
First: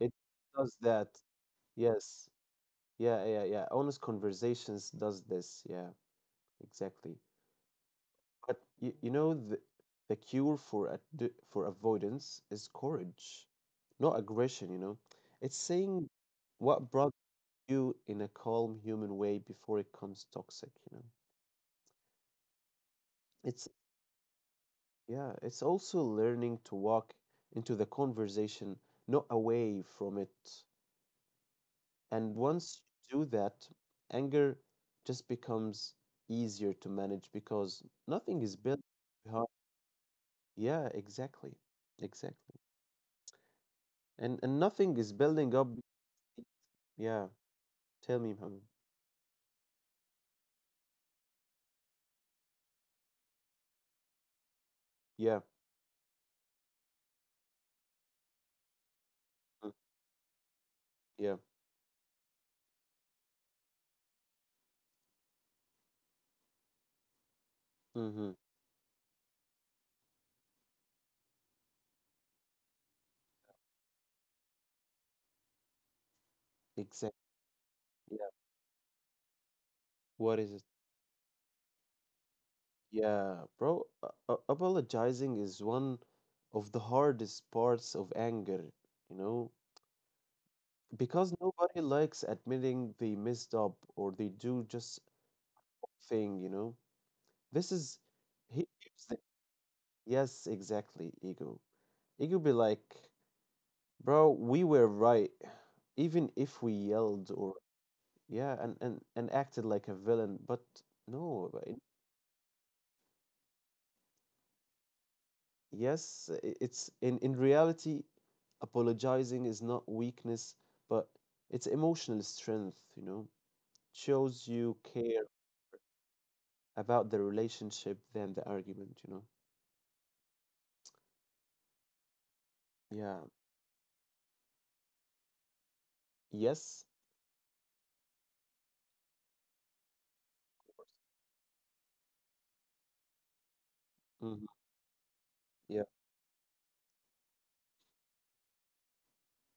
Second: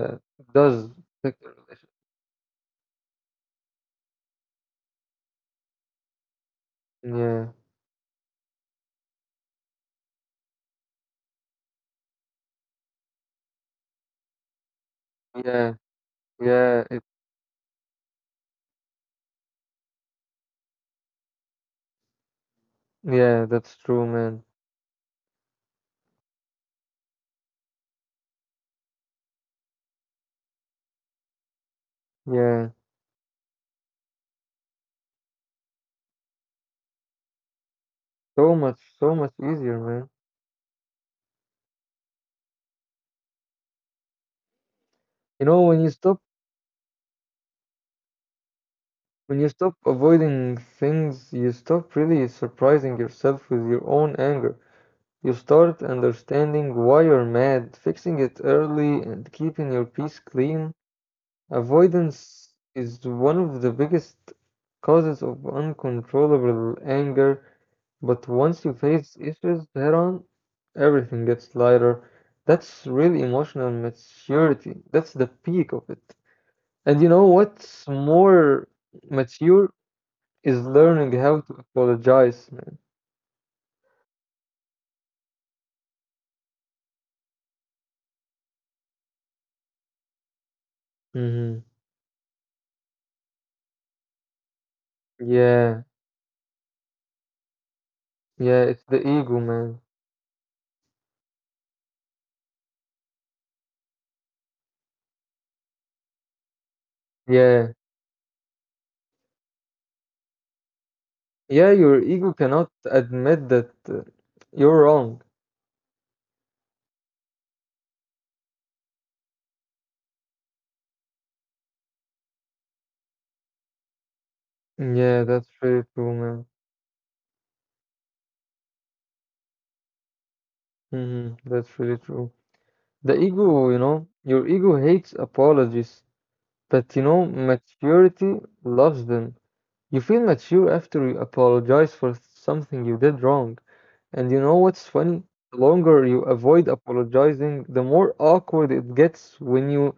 A: it does
B: does
A: that.
B: protect the
A: Yes. Yeah, honest conversations does this. Yeah, exactly.
B: relationship.
A: But you know the cure for avoidance is courage, not aggression, you know. It's
B: Yeah.
A: saying what
B: Yeah, yeah,
A: you in a calm human way before it becomes toxic, you know.
B: yeah,
A: it's
B: that's true, man.
A: yeah it's also learning to walk into the conversation, not away from it. And
B: Yeah,
A: once you do that, anger just becomes easier to manage because
B: so
A: nothing is
B: much,
A: built
B: so much
A: behind.
B: easier, man.
A: Yeah, exactly, exactly. And nothing is
B: You know,
A: building
B: when you
A: up.
B: stop,
A: Yeah, tell me Mohammed.
B: when you stop avoiding things, you stop really surprising yourself with your own anger. You
A: Yeah,
B: start understanding why you're mad, fixing it early, and keeping your
A: mm,
B: peace clean.
A: yeah,
B: Avoidance is one of the biggest causes of uncontrollable anger, but
A: mm-hmm.
B: once you face issues head on, everything gets lighter. That's really emotional maturity. That's the peak of it. And you know
A: Exactly.
B: what's
A: Yeah,
B: more mature is
A: what is it?
B: learning how to apologize,
A: Yeah, bro, apologizing is one of the hardest parts of anger, you know,
B: man.
A: because nobody likes admitting they messed up or they do
B: Hmm.
A: just
B: Yeah,
A: thing, you know. This is
B: yeah, it's the
A: he-
B: ego,
A: here's the
B: man.
A: yes, exactly, ego. Ego be like, bro, we were right, even if we
B: Yeah,
A: yelled or yeah, and acted like a villain, but
B: yeah,
A: no.
B: your ego cannot admit that you're wrong.
A: Yes, it's in reality, apologizing is not weakness, but it's emotional strength, you know. Shows you
B: Yeah, that's
A: care
B: really true, man.
A: about the relationship than the argument, you know.
B: Hmm. That's really true. The
A: Yeah.
B: ego, you know, your ego hates apologies, but you know,
A: Yes.
B: maturity loves them. You feel mature after you apologize for something you did wrong. And you know what's
A: Hmm.
B: funny? The longer you
A: Yeah.
B: avoid apologizing, the more awkward it gets when you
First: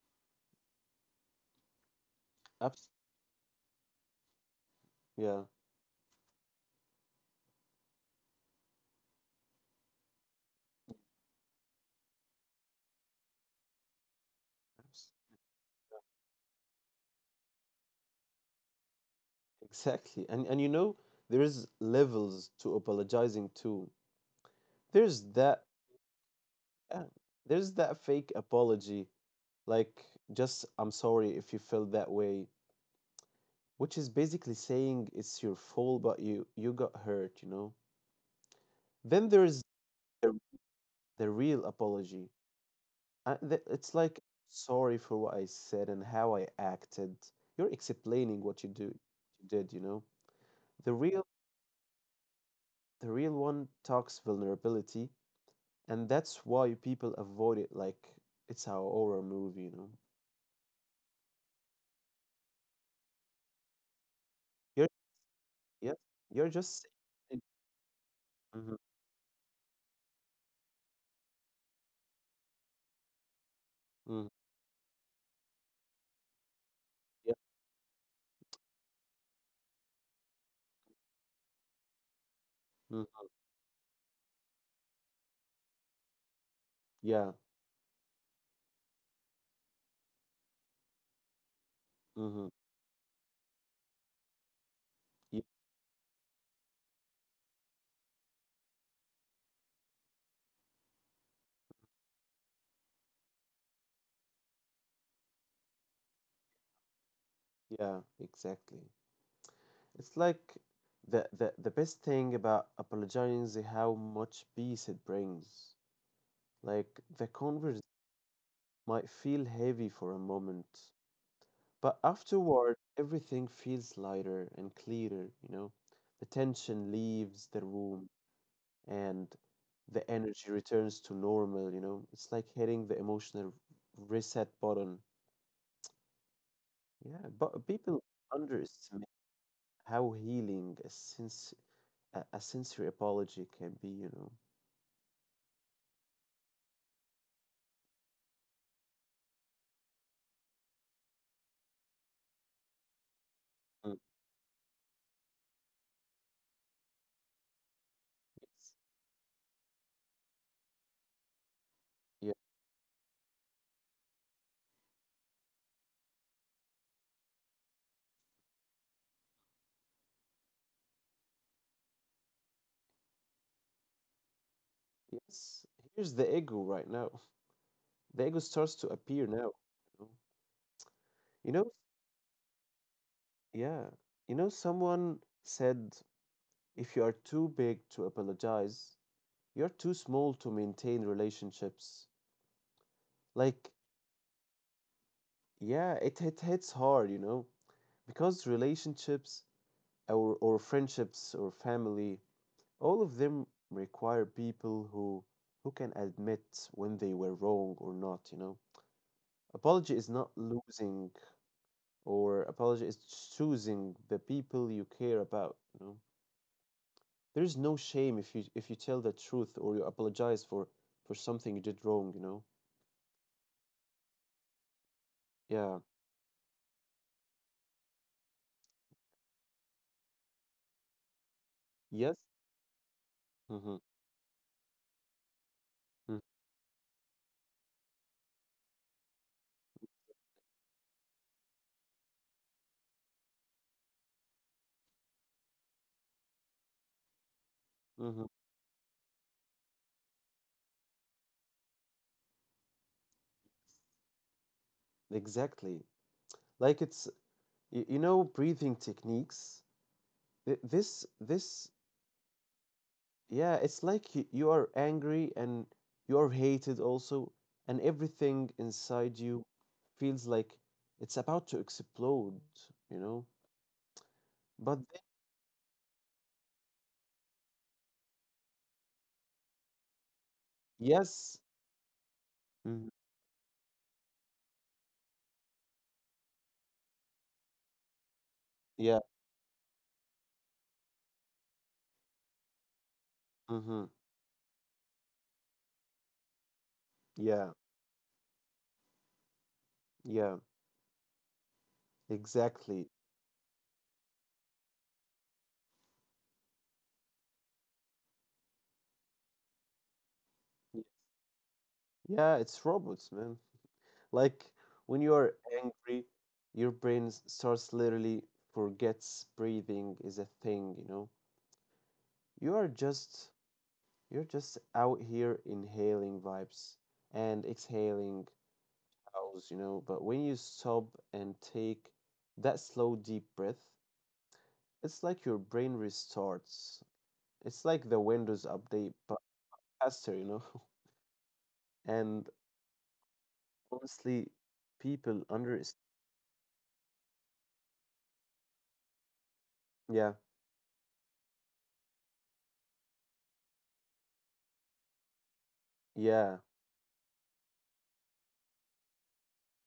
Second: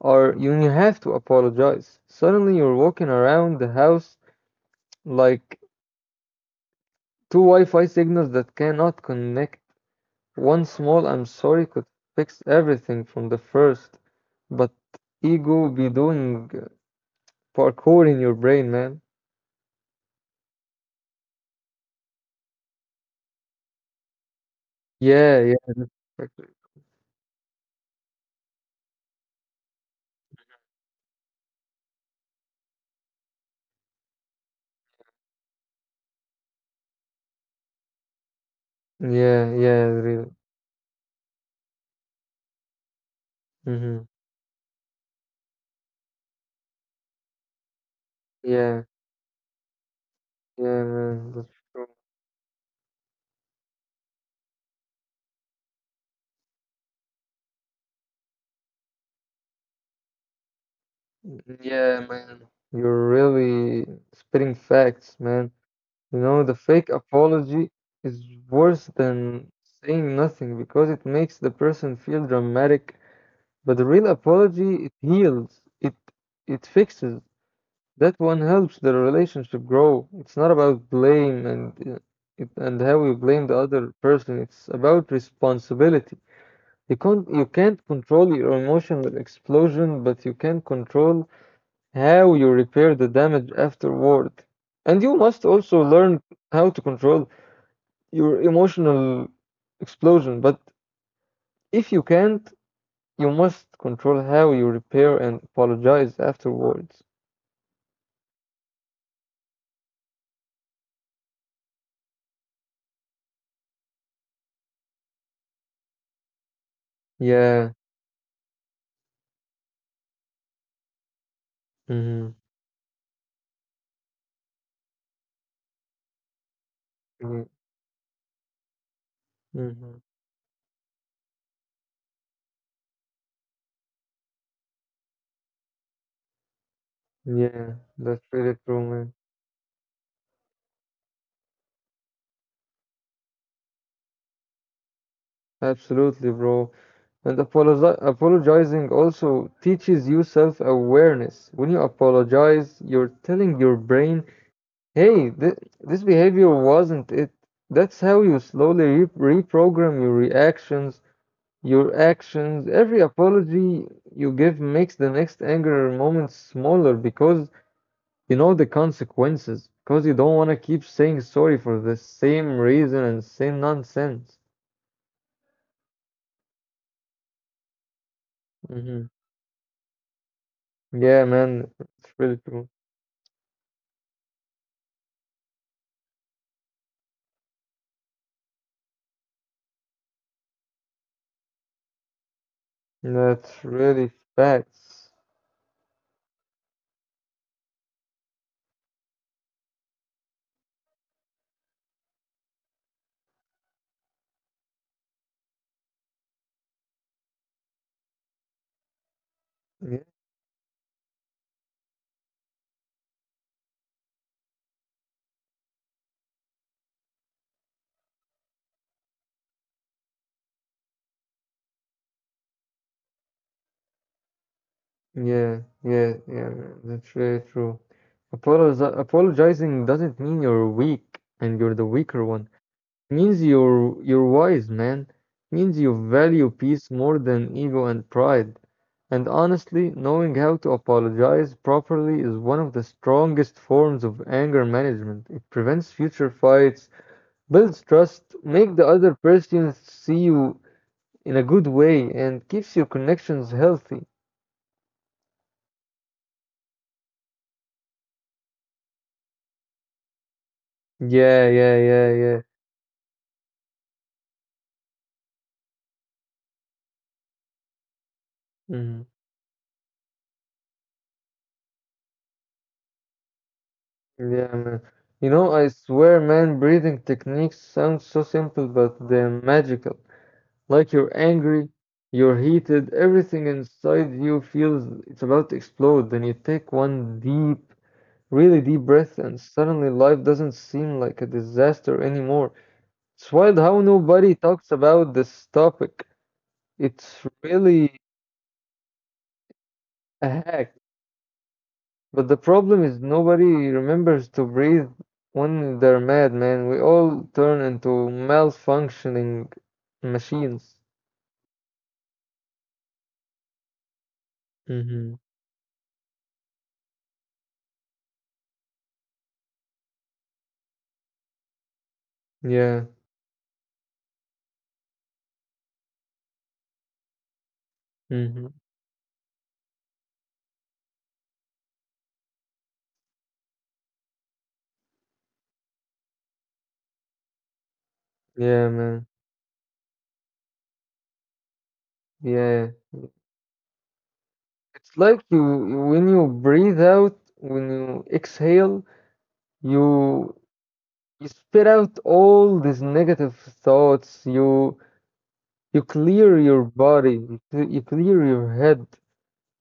B: are when you have to apologize. Suddenly you're
A: Abs-
B: walking around the house
A: yeah.
B: like two Wi-Fi signals that cannot connect. One small I'm sorry could fix everything from the first, but
A: Abs-
B: ego be doing parkour in your brain, man.
A: exactly. And you know, there is levels to apologizing too. There's
B: Yeah, yeah,
A: that
B: exactly.
A: Yeah, there's that fake apology, like just I'm sorry if you felt that way, which is basically saying it's your fault but you got hurt, you know. Then
B: Yeah,
A: there's
B: yeah, really.
A: the, the real apology, it's
B: Hmm.
A: like sorry for what I said and how I acted. You're explaining what
B: Yeah,
A: you did, you know.
B: yeah,
A: the real
B: man, that's true.
A: the real one talks vulnerability, and that's why people avoid it like it's a horror movie, you know.
B: Mm, yeah, man, you're really spitting
A: You're
B: facts, man.
A: yeah
B: You know,
A: you're
B: the
A: just
B: fake apology is
A: Mm-hmm,
B: worse than saying nothing because it makes the person feel dramatic, but the real
A: mm,
B: apology, it heals, it fixes.
A: yeah,
B: That one helps the relationship grow. It's not about blame and
A: mm,
B: how you blame the other person. It's about responsibility. You can't
A: yeah,
B: you can't control your emotional explosion, but you can control how you
A: mhm,
B: repair the damage afterward. And you must
A: y-
B: also learn how to control your emotional explosion. But if you can't, you must control how you repair and apologize afterwards.
A: yeah, exactly. It's like the best thing about apologizing is how much peace it brings. Like the
B: Yeah.
A: conversation might feel heavy for a moment, but
B: Mm-hmm.
A: afterward everything feels lighter and clearer, you know? The tension leaves the room and
B: Hmm.
A: the energy returns to normal, you know? It's like hitting the emotional reset button. Yeah, but
B: Yeah,
A: people
B: that's really true,
A: underestimate
B: man.
A: how healing a sincere apology can be, you know.
B: Absolutely, bro. And apologizing also teaches you self-awareness. When you apologize, you're telling your brain, hey, th this behavior wasn't it. That's how you
A: Yes.
B: slowly re reprogram your reactions, your
A: Yeah.
B: actions. Every apology you give makes the next anger moment smaller because you know the consequences, because you don't want to keep saying sorry for the same reason and same nonsense.
A: Yes. Here's the ego right now. The ego starts to
B: Mhm.
A: appear now. You know,
B: Yeah,
A: You know,
B: man, it's really true.
A: yeah. You know, someone said if you are too big to apologize, you're too small to maintain relationships.
B: That's
A: Like,
B: really facts.
A: yeah, it hits hard, you know, because relationships or friendships or family, all of them require people who can admit when they were wrong or not, you know. Apology
B: Yeah,
A: is not losing, or apology is choosing the people you care about, you know. There's no shame if you tell the truth or you apologize for something you did wrong, you know.
B: yeah,
A: Yeah,
B: yeah, yeah, man, that's really true. Apologizing doesn't mean you're weak and you're the
A: yes,
B: weaker one. It means
A: mm-hmm.
B: you're wise, man. It means you value peace more than ego and pride. And honestly, knowing how to apologize properly is one of the strongest forms of anger management. It prevents future fights. Builds
A: Mm-hmm.
B: trust, make the other person see you in a good way, and keeps your connections healthy.
A: Exactly. Like it's you, you know, breathing techniques. Th- this
B: Yeah,
A: this
B: yeah, yeah, yeah.
A: yeah, it's like you are angry and you are hated also, and everything
B: Hmm.
A: inside you feels like it's about to explode, you know.
B: Yeah,
A: But
B: man.
A: then,
B: You know, I swear, man, breathing techniques sound so simple, but they're magical. Like you're
A: yes,
B: angry, you're
A: mm,
B: heated, everything inside you feels it's about to explode. Then you take one deep, really deep
A: yeah,
B: breath, and suddenly life doesn't seem like a disaster anymore. It's wild how
A: mhm,
B: nobody talks about this topic. It's
A: yeah,
B: really a
A: yeah,
B: hack, but the
A: exactly.
B: problem is nobody remembers to breathe when they're mad, man. We all turn into malfunctioning
A: Y-
B: machines.
A: Yeah, it's robots, man. Like when you
B: Mm-hmm.
A: are angry, your brain starts literally forgets breathing is a thing, you know? You are
B: Yeah.
A: just you're just out here inhaling vibes and exhaling
B: Mm-hmm.
A: cows, you know, but when you stop and take that slow deep breath, it's like your brain restarts. It's like the Windows
B: Yeah,
A: update,
B: man.
A: but faster, you know? And
B: Yeah.
A: honestly,
B: It's
A: people
B: like you
A: under
B: when you breathe out, when you exhale,
A: yeah,
B: you you spit out all these negative thoughts. You
A: yeah,
B: clear your body, you clear your head.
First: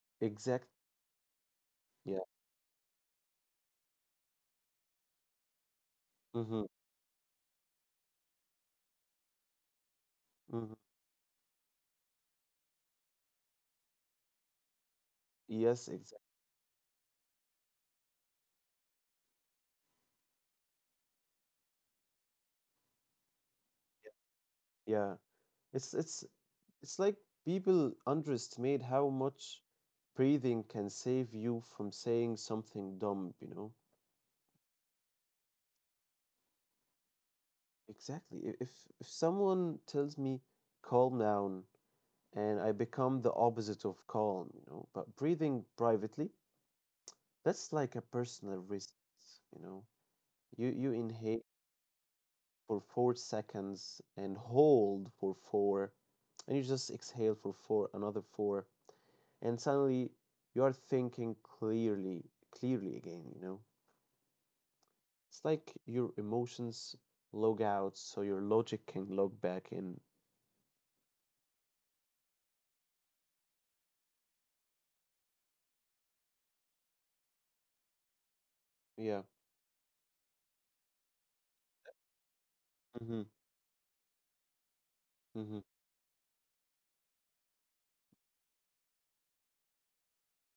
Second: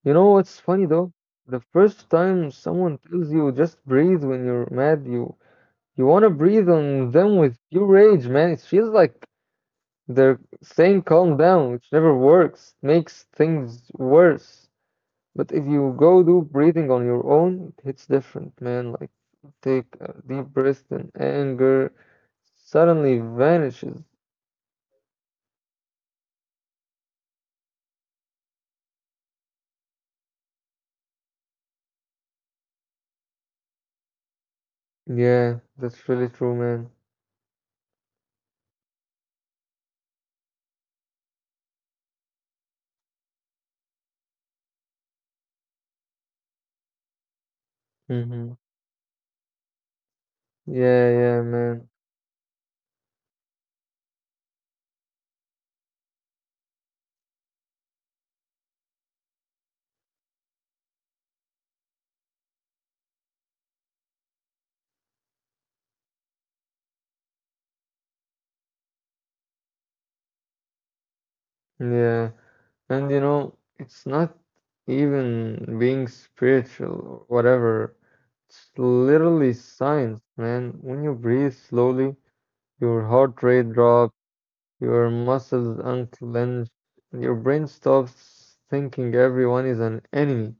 B: You know what's
A: exact,
B: funny though? The first
A: yeah,
B: time someone tells you just breathe when you're mad, you want to
A: mm-hmm,
B: breathe on them with pure rage, man. It feels like they're
A: mm-hmm.
B: saying calm down, which never works, makes things worse. But if
A: Yes,
B: you
A: exactly,
B: go do breathing on your own, it hits different, man. Like take a deep breath and anger suddenly vanishes.
A: yeah. It's it's it's like people underestimate how much breathing can save you from saying something dumb, you know?
B: Yeah, that's really true, man.
A: Exactly. If someone tells me calm down and I become the opposite of calm, you know, but breathing privately, that's like a
B: Hmm.
A: personal risk, you know. You
B: Yeah,
A: inhale
B: yeah, man.
A: for 4 seconds and hold for four, and you just exhale for four, another four, and suddenly you are thinking clearly, clearly again, you know? It's like your emotions log out so your logic can log back in.
B: Yeah. And you know, it's not even being spiritual or whatever. It's
A: Yeah.
B: literally science, man. When you breathe slowly, your
A: Mm-hmm.
B: heart rate drops, your
A: Mm-hmm.
B: muscles unclench, and your brain stops thinking everyone is an enemy.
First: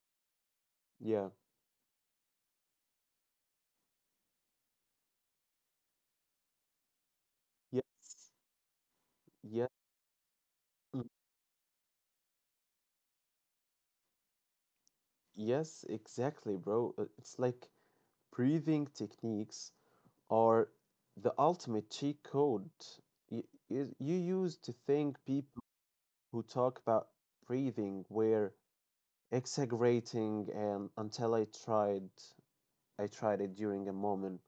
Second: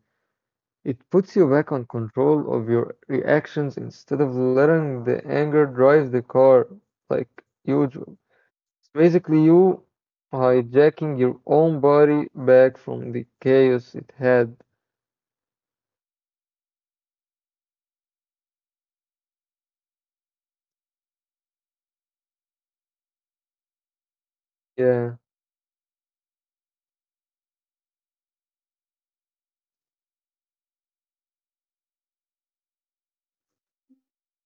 B: It
A: Yeah.
B: puts you back on control of your reactions instead of letting the anger drive the car like usual.
A: Yes.
B: It's basically
A: Yeah.
B: you
A: Mm.
B: hijacking your own body back from the chaos it had.
A: Yes, exactly, bro. It's like breathing techniques are the ultimate cheat code. You, you used to
B: Yeah.
A: think people who talk about breathing were exaggerating, and until I tried it during a moment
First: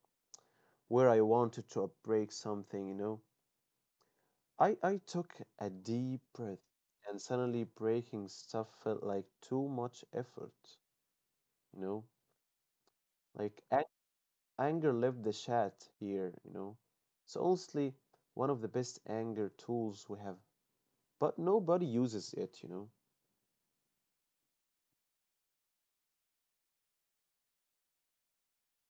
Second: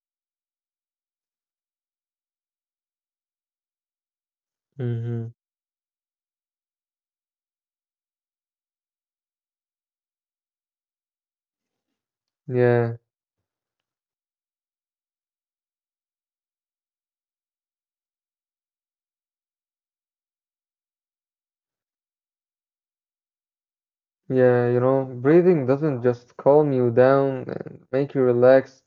A: where I wanted to break something, you know. I
B: Hmm.
A: took a deep breath and suddenly breaking stuff felt like too much effort, you know.
B: Yeah.
A: Like a- Anger left the chat here, you know. It's honestly one of the best anger tools we have, but nobody uses it, you know.
B: Yeah. You know, breathing doesn't just calm you down and make you relax.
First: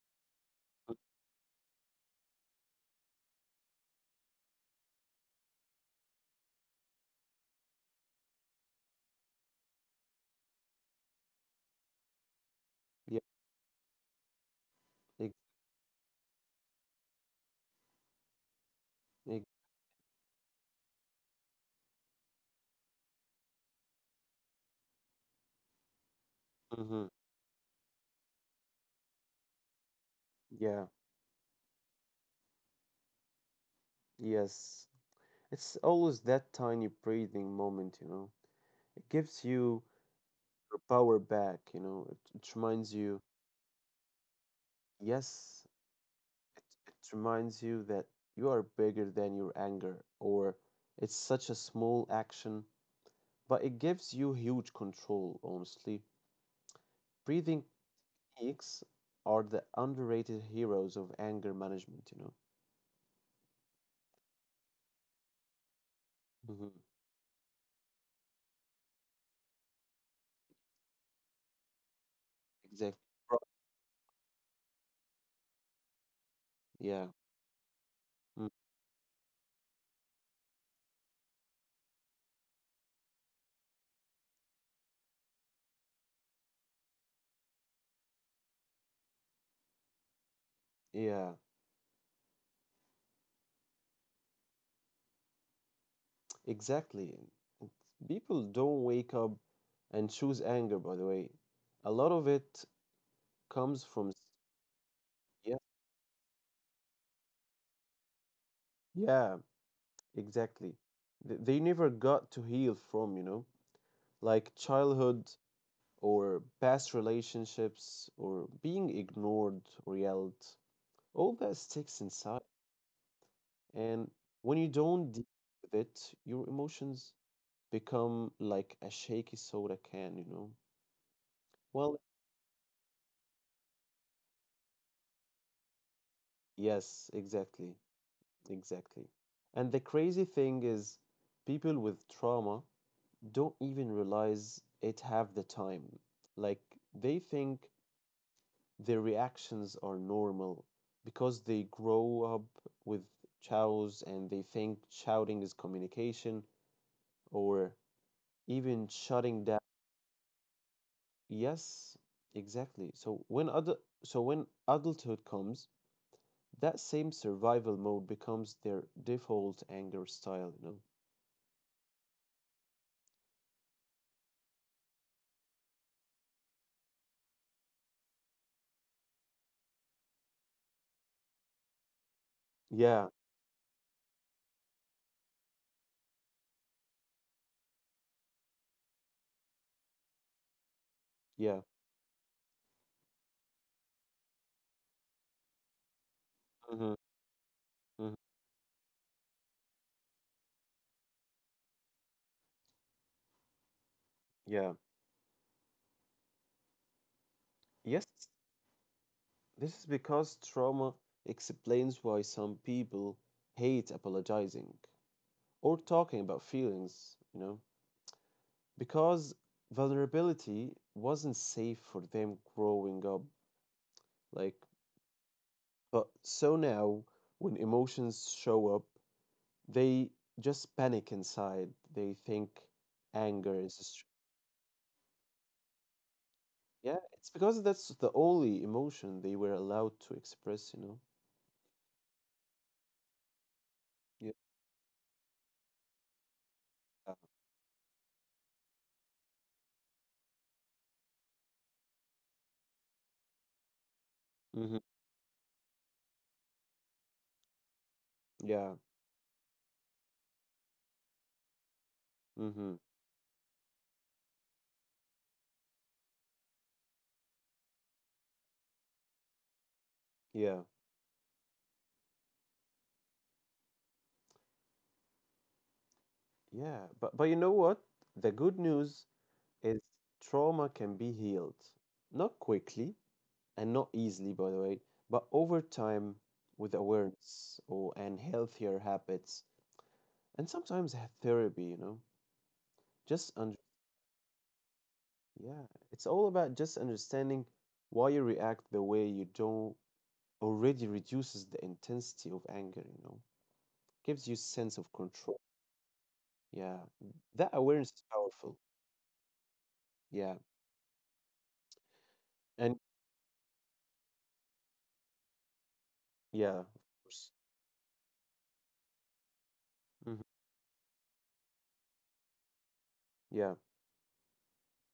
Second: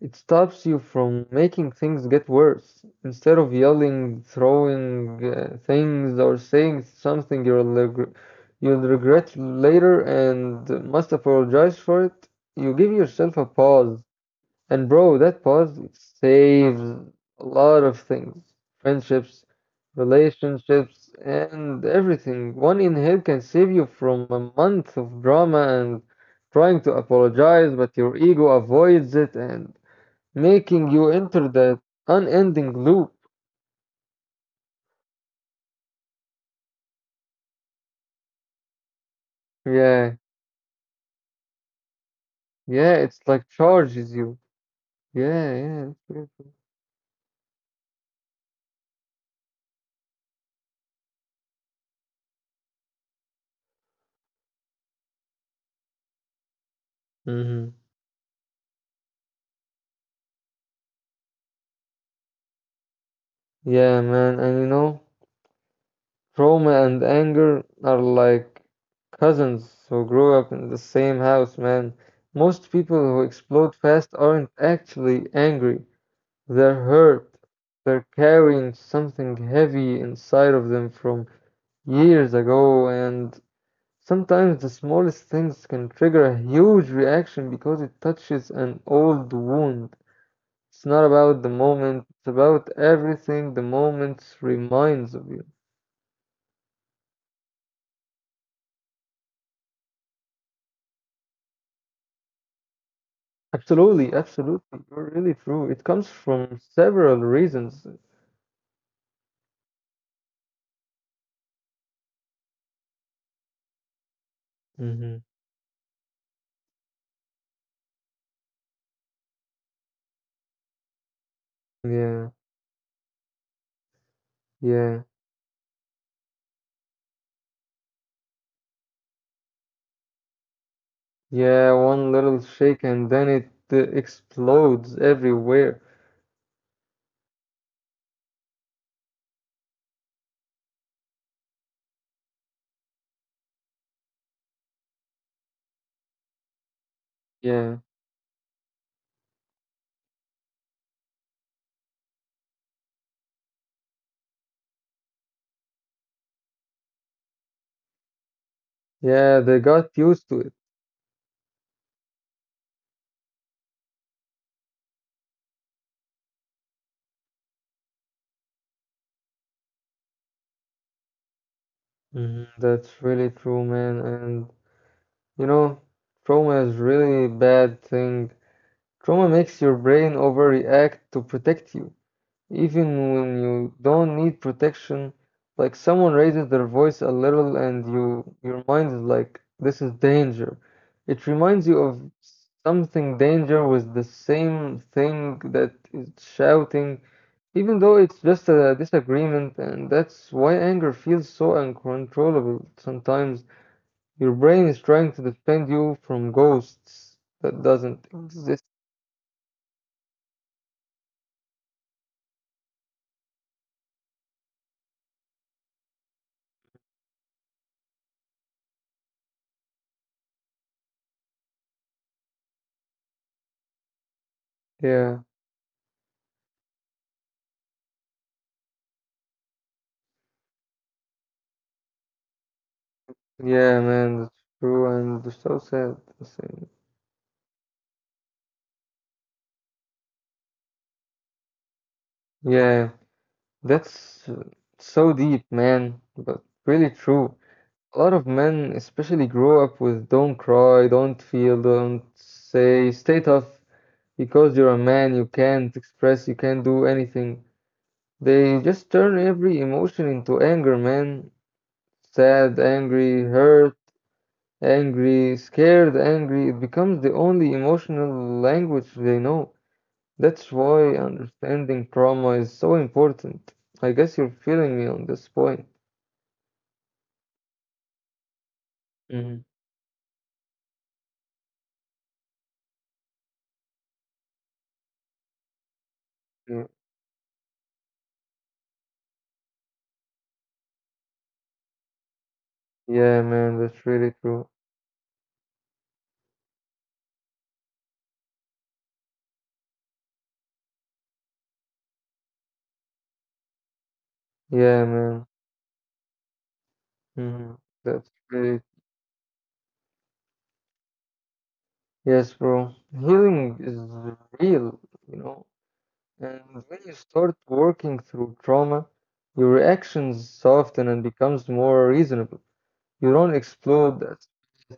B: It stops you from making things get worse. Instead of yelling, throwing things, or saying something you'll regret later and must apologize for it, you give
A: Yeah.
B: yourself a pause. And bro, that
A: Ex-
B: pause saves a lot of things. Friendships,
A: ex-
B: relationships, and everything. One inhale can save you from a month of drama and trying to
A: mhm.
B: apologize, but your ego avoids it and making
A: Yeah.
B: you enter that unending loop.
A: Yes. It's always that tiny breathing moment, you know. It gives you
B: Yeah,
A: your power back, you know.
B: yeah, it's like charges you.
A: Yes,
B: Yeah, yeah.
A: it reminds you that you are bigger than your anger, or it's such a small action, but it gives you huge control, honestly. Breathing
B: Mm-hmm.
A: techniques are the underrated heroes of anger management, you know.
B: Yeah, man, and you know. Trauma
A: Hmm.
B: and anger are like cousins who grow up in the same house, man. Most people
A: Exactly.
B: who
A: Right.
B: explode fast aren't actually angry, they're
A: Yeah.
B: hurt. They're
A: Mm.
B: carrying something heavy inside of them from years ago, and sometimes the smallest things can trigger a huge reaction because it touches an old wound. It's not
A: Yeah.
B: about the moment, it's about everything the moment reminds of you.
A: Exactly. People don't wake up and choose anger, by the way. A lot of it comes
B: Absolutely,
A: from,
B: absolutely. You're really
A: yeah,
B: true. It comes from several reasons.
A: yeah, exactly. They never got to heal from, you know, like
B: Hmm.
A: childhood or past relationships or being ignored or yelled. All that sticks
B: Yeah,
A: inside. And when you
B: yeah,
A: don't deal with it, your emotions become like a shaky soda can, you know?
B: yeah.
A: Well,
B: One little shake and then it explodes everywhere.
A: yes, exactly. Exactly. And the crazy thing is, people with trauma don't even realize it half the time. Like, they think
B: Yeah,
A: their reactions are normal because they grow up with chows and they think shouting is communication or even
B: yeah.
A: shutting
B: They
A: down.
B: got used to it.
A: Yes, exactly. So when adulthood comes, that same survival mode becomes their default anger style, you know?
B: Hmm. That's really true, man. And you know, trauma is really bad thing. Trauma makes your brain overreact to protect you. Even
A: Yeah,
B: when you don't need protection, like someone raises their voice a little and your mind is like, this is danger. It
A: yeah.
B: reminds you of something danger was the same thing that is
A: Mhm,
B: shouting, even though
A: mhm.
B: it's just a disagreement, and that's why anger feels so uncontrollable. Sometimes your brain
A: Yeah.
B: is trying to defend you from ghosts that
A: Yes,
B: doesn't exist.
A: this is because trauma explains why some people hate apologizing or talking about feelings, you know, because vulnerability wasn't safe for them growing up. Like,
B: Yeah,
A: but so now when emotions show up, they just panic inside. They think anger is
B: yeah,
A: str-
B: man, that's true, and so sad.
A: yeah, it's because that's the only emotion they were allowed to express, you know.
B: Yeah,
A: Yeah.
B: that's so deep, man, but really true. A lot of men, especially, grow up with don't cry, don't feel, don't say, stay tough because you're
A: Hmm.
B: a man, you can't express, you can't do anything. They
A: Yeah.
B: just turn every emotion into anger, man. Sad,
A: Mm-hmm.
B: angry, hurt, angry, scared, angry. It becomes the only emotional language they know. That's
A: Yeah.
B: why understanding trauma is so important. I guess you're feeling me on this point.
A: Yeah. But you know what? The good news
B: Hmm.
A: is trauma can be healed. Not quickly and not easily, by the way, but over time with
B: Yeah,
A: awareness or and healthier habits and sometimes therapy, you know. Just
B: yeah,
A: under
B: man, that's really true.
A: yeah. It's all about just understanding why you react the way you don't already reduces the intensity of anger, you know. Gives you sense of
B: Yeah,
A: control.
B: man.
A: Yeah. That
B: Mhm.
A: awareness is
B: That's
A: powerful.
B: great.
A: Yeah.
B: Yes,
A: And
B: bro. Healing is real, you know. And
A: yeah, of
B: when you
A: course.
B: start working through trauma, your
A: Hmm.
B: reactions soften and becomes more reasonable. You don't
A: Yeah,
B: explode as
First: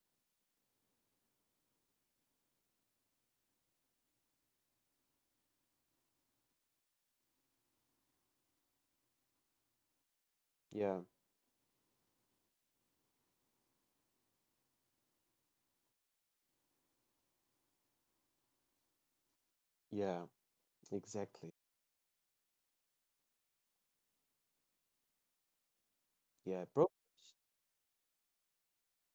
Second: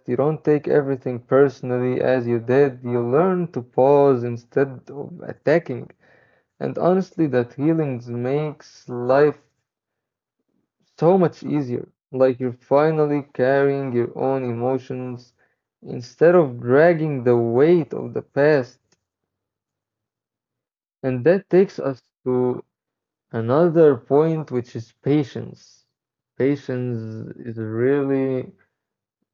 B: You don't take everything personally as you did. You learn to pause instead of attacking. And honestly, that healing makes life
A: yeah,
B: so much easier. Like you're finally carrying your own emotions instead of dragging the weight of the past.
A: yeah,
B: And that
A: exactly.
B: takes us to another point, which is patience.
A: Yeah,
B: Patience
A: bro.
B: is a really,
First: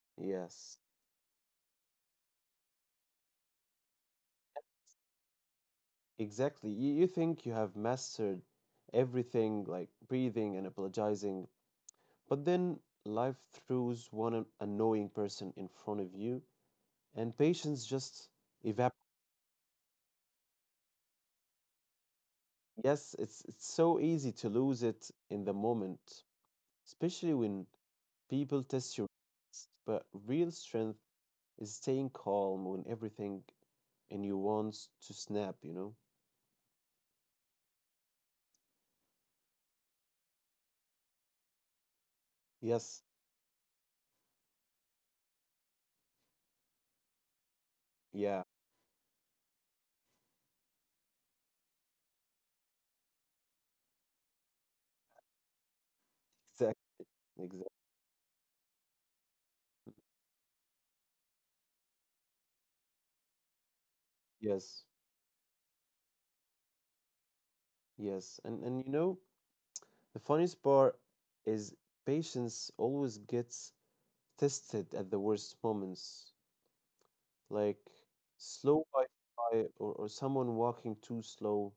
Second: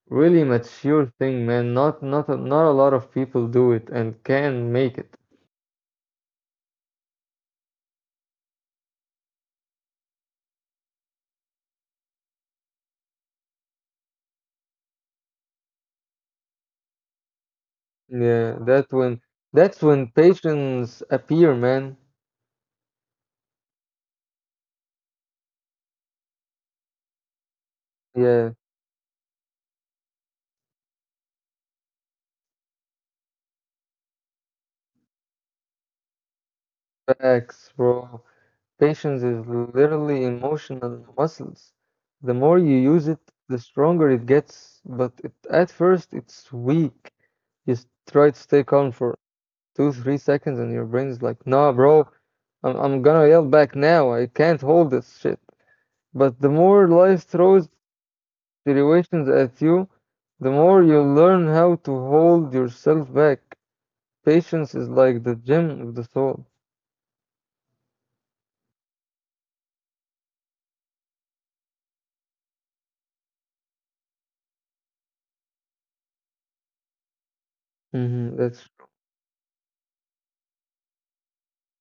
B: really
A: Yes,
B: mature thing, man. Not a lot of people do it and can make it.
A: exactly. You think you have mastered everything, like breathing and apologizing, but then life throws one annoying person in front of you, and patience just
B: Yeah,
A: evaporates.
B: that's when patience appear, man.
A: Yes, it's so easy to lose it in the moment, especially when
B: Yeah.
A: people test your limits, but real strength is staying calm when everything in you wants to snap, you know?
B: Facts, bro. Patience is literally emotional muscles. The more you
A: Yes,
B: use it, the stronger it gets. But at first, it's weak. You try
A: yeah,
B: to stay calm for 2, 3 seconds, and your brain's like, "Nah, bro, I'm gonna yell back now. I can't hold this shit." But the
A: exactly,
B: more life
A: exactly.
B: throws situations at you, the more you learn how to hold yourself back. Patience
A: Yes,
B: is like the gym of the soul.
A: yes. And you know, the funniest part is patience always gets tested at the worst moments, like
B: Hmm. That's
A: slow Wi-Fi or someone walking too slow.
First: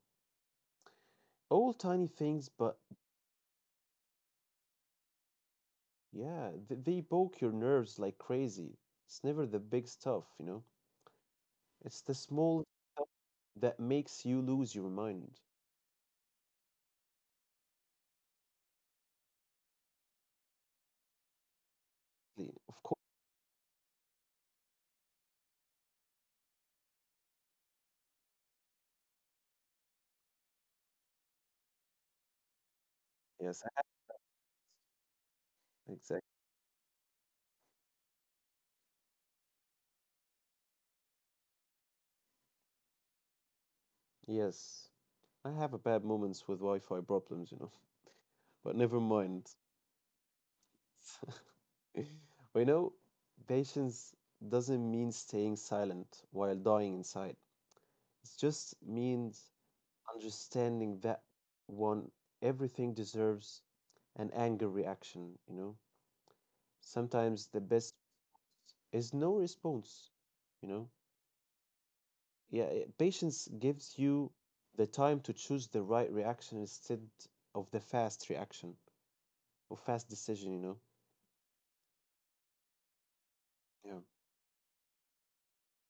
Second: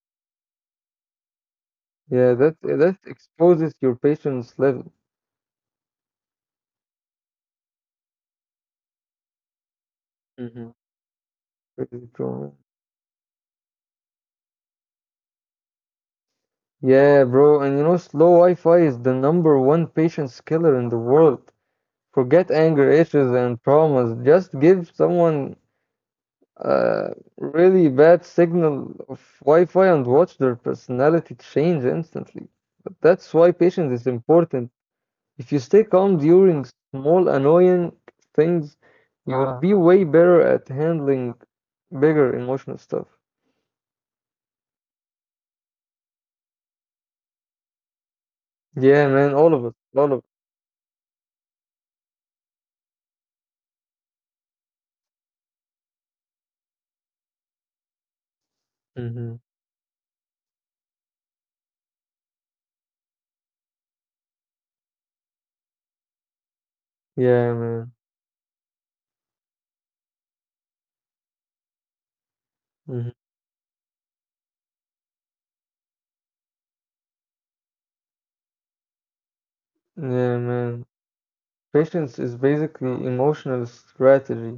A: All tiny
B: Yeah,
A: things,
B: that
A: but
B: that exposes your patience level.
A: yeah, th they poke your nerves like crazy. It's never the big stuff, you know?
B: Hmm.
A: It's
B: Crazy,
A: the
B: bro.
A: small stuff that makes you lose your mind.
B: Yeah, bro, and slow Wi-Fi is the number one patience killer in the world. Forget
A: Exactly. Of
B: anger
A: course.
B: issues and traumas. Just give someone a really bad signal of Wi-Fi and watch their personality change instantly. But that's why
A: Yes. I
B: patience is important. If you stay
A: have, exactly.
B: calm during small annoying things, you will be way better at handling bigger emotional stuff.
A: Yes. I have a bad moments with Wi-Fi problems, you know. But never
B: Yeah,
A: mind.
B: man, all of it, all of
A: Well, you know patience doesn't mean staying silent while dying inside. It just means
B: Mhm.
A: understanding that one everything deserves an anger reaction, you know. Sometimes the
B: Yeah,
A: best
B: man.
A: is no response, you know. Yeah, eh, patience
B: Mhm.
A: gives you the time to choose the right reaction instead of the fast reaction or fast decision, you know?
B: Yeah, man. Patience is
A: Yeah.
B: basically emotional strategy.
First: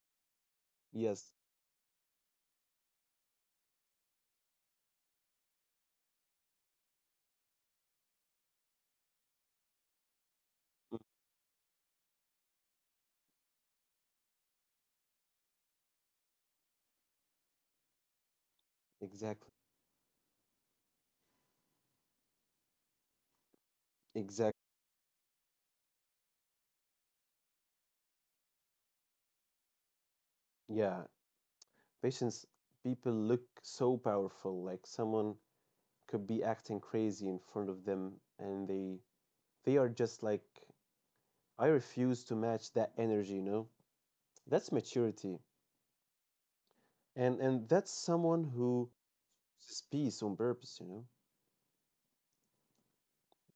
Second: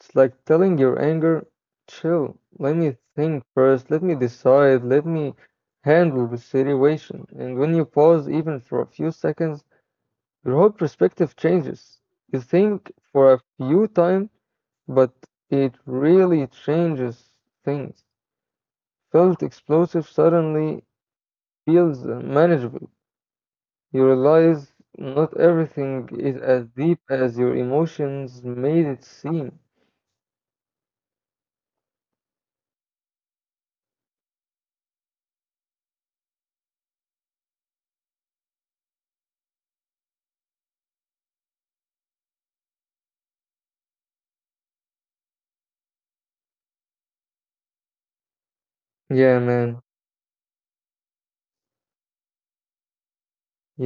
B: It's like telling your
A: Yes.
B: anger, chill, let me think first, let me decide, let me handle the situation. And when you pause even for a few seconds, your whole
A: Mm,
B: perspective changes. You think for a few time, but it really changes things. Felt
A: exactly.
B: explosive suddenly feels manageable. You realize
A: Exactly.
B: not everything is as deep as your emotions made it seem.
A: Yeah. Patience, people look so powerful, like someone could be acting crazy in front of them and they are just like I refuse to match that energy, you know? That's maturity. And that's someone
B: Yeah,
A: who
B: man.
A: speaks on purpose, you know?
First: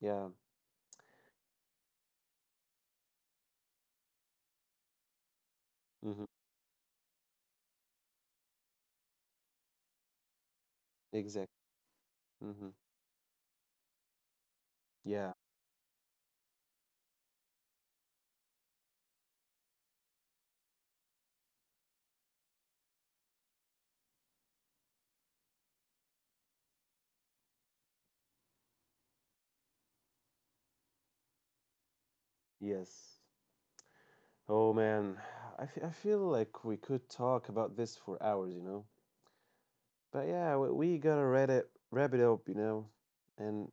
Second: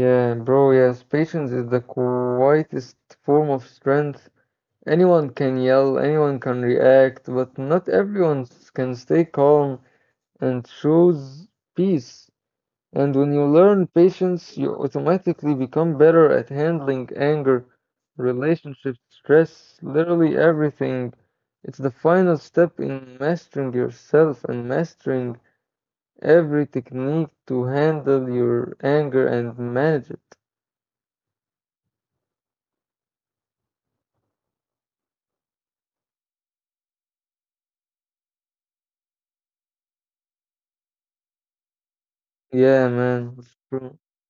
A: Yeah.
B: bro, yes. Patience is the quietest form of strength. Anyone can yell,
A: Mm-hmm.
B: anyone can react, but not everyone can stay calm and choose
A: Exactly.
B: peace.
A: Mm-hmm.
B: And when you learn patience, you
A: Yeah,
B: automatically become better at handling anger, relationships, stress, literally everything. It's the final step in mastering yourself and mastering every technique to handle your anger and manage it.
A: yes. Oh man, I feel like we could talk about this for hours, you know. But yeah, we gotta wrap it
B: Yeah,
A: up, you
B: man.
A: know.
B: It's true.
A: And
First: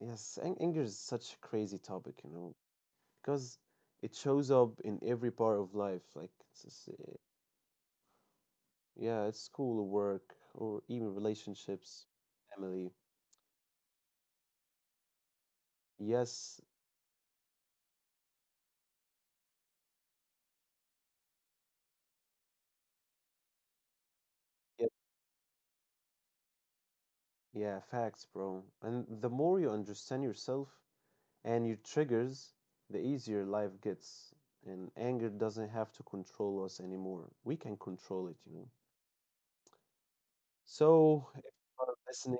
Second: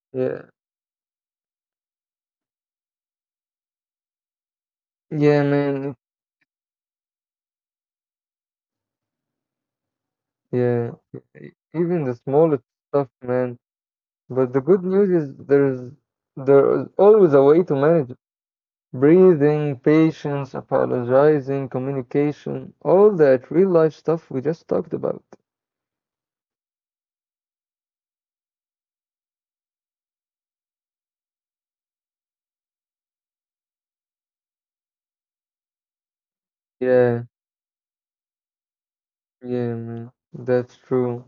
A: yes,
B: Yeah.
A: anger is such a crazy topic, you know, because it shows up in every
B: Yeah,
A: part of life.
B: man.
A: Like, yeah, it's school or work or even
B: Yeah.
A: relationships,
B: Even the
A: family.
B: smallest stuff, man. But the good news is
A: Yes,
B: there is always a way to manage. Breathing, patience, apologizing, communication, all that real life
A: yeah,
B: stuff we just talked about.
A: yeah, facts, bro. And the more you understand yourself, and your triggers, the easier life gets. And anger doesn't have to control us anymore. We can control it,
B: Yeah,
A: you know.
B: yeah, man.
A: So, if you
B: That's
A: are
B: true.
A: listening,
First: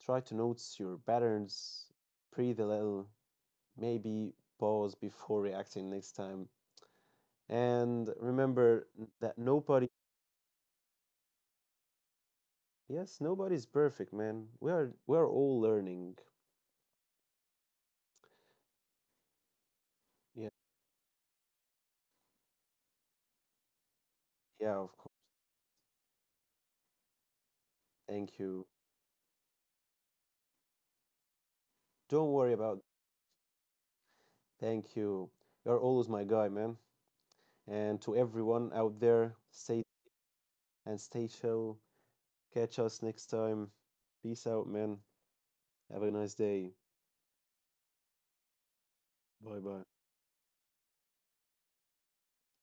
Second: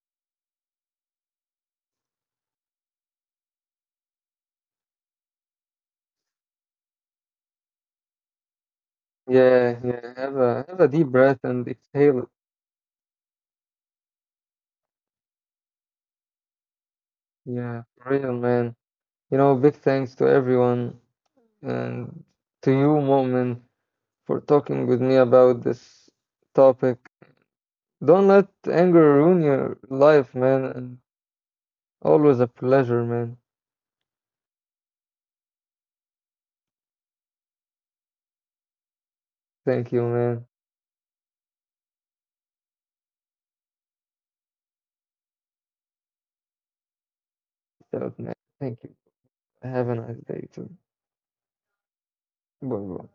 A: try to notice your patterns, breathe a little, maybe pause before reacting next time. And remember that
B: Yeah, yeah.
A: nobody,
B: Have a deep breath and exhale it.
A: yes, nobody's perfect, man. We are all learning.
B: Yeah, for real, man. Big thanks to everyone
A: Yeah,
B: and to you, Mo'min, for talking with me
A: yeah, of
B: about
A: course.
B: this topic. Don't let
A: Thank
B: anger
A: you.
B: ruin your life, man. And always a
A: Don't worry
B: pleasure,
A: about.
B: man.
A: Thank you. You're always my guy, man. And to everyone out there,
B: Thank you,
A: stay
B: man.
A: and stay chill. Catch us next time. Peace out, man. Have a nice day.
B: Shout out, man. Thank you. Have a
A: Bye
B: nice
A: bye.
B: day too. Bye bye.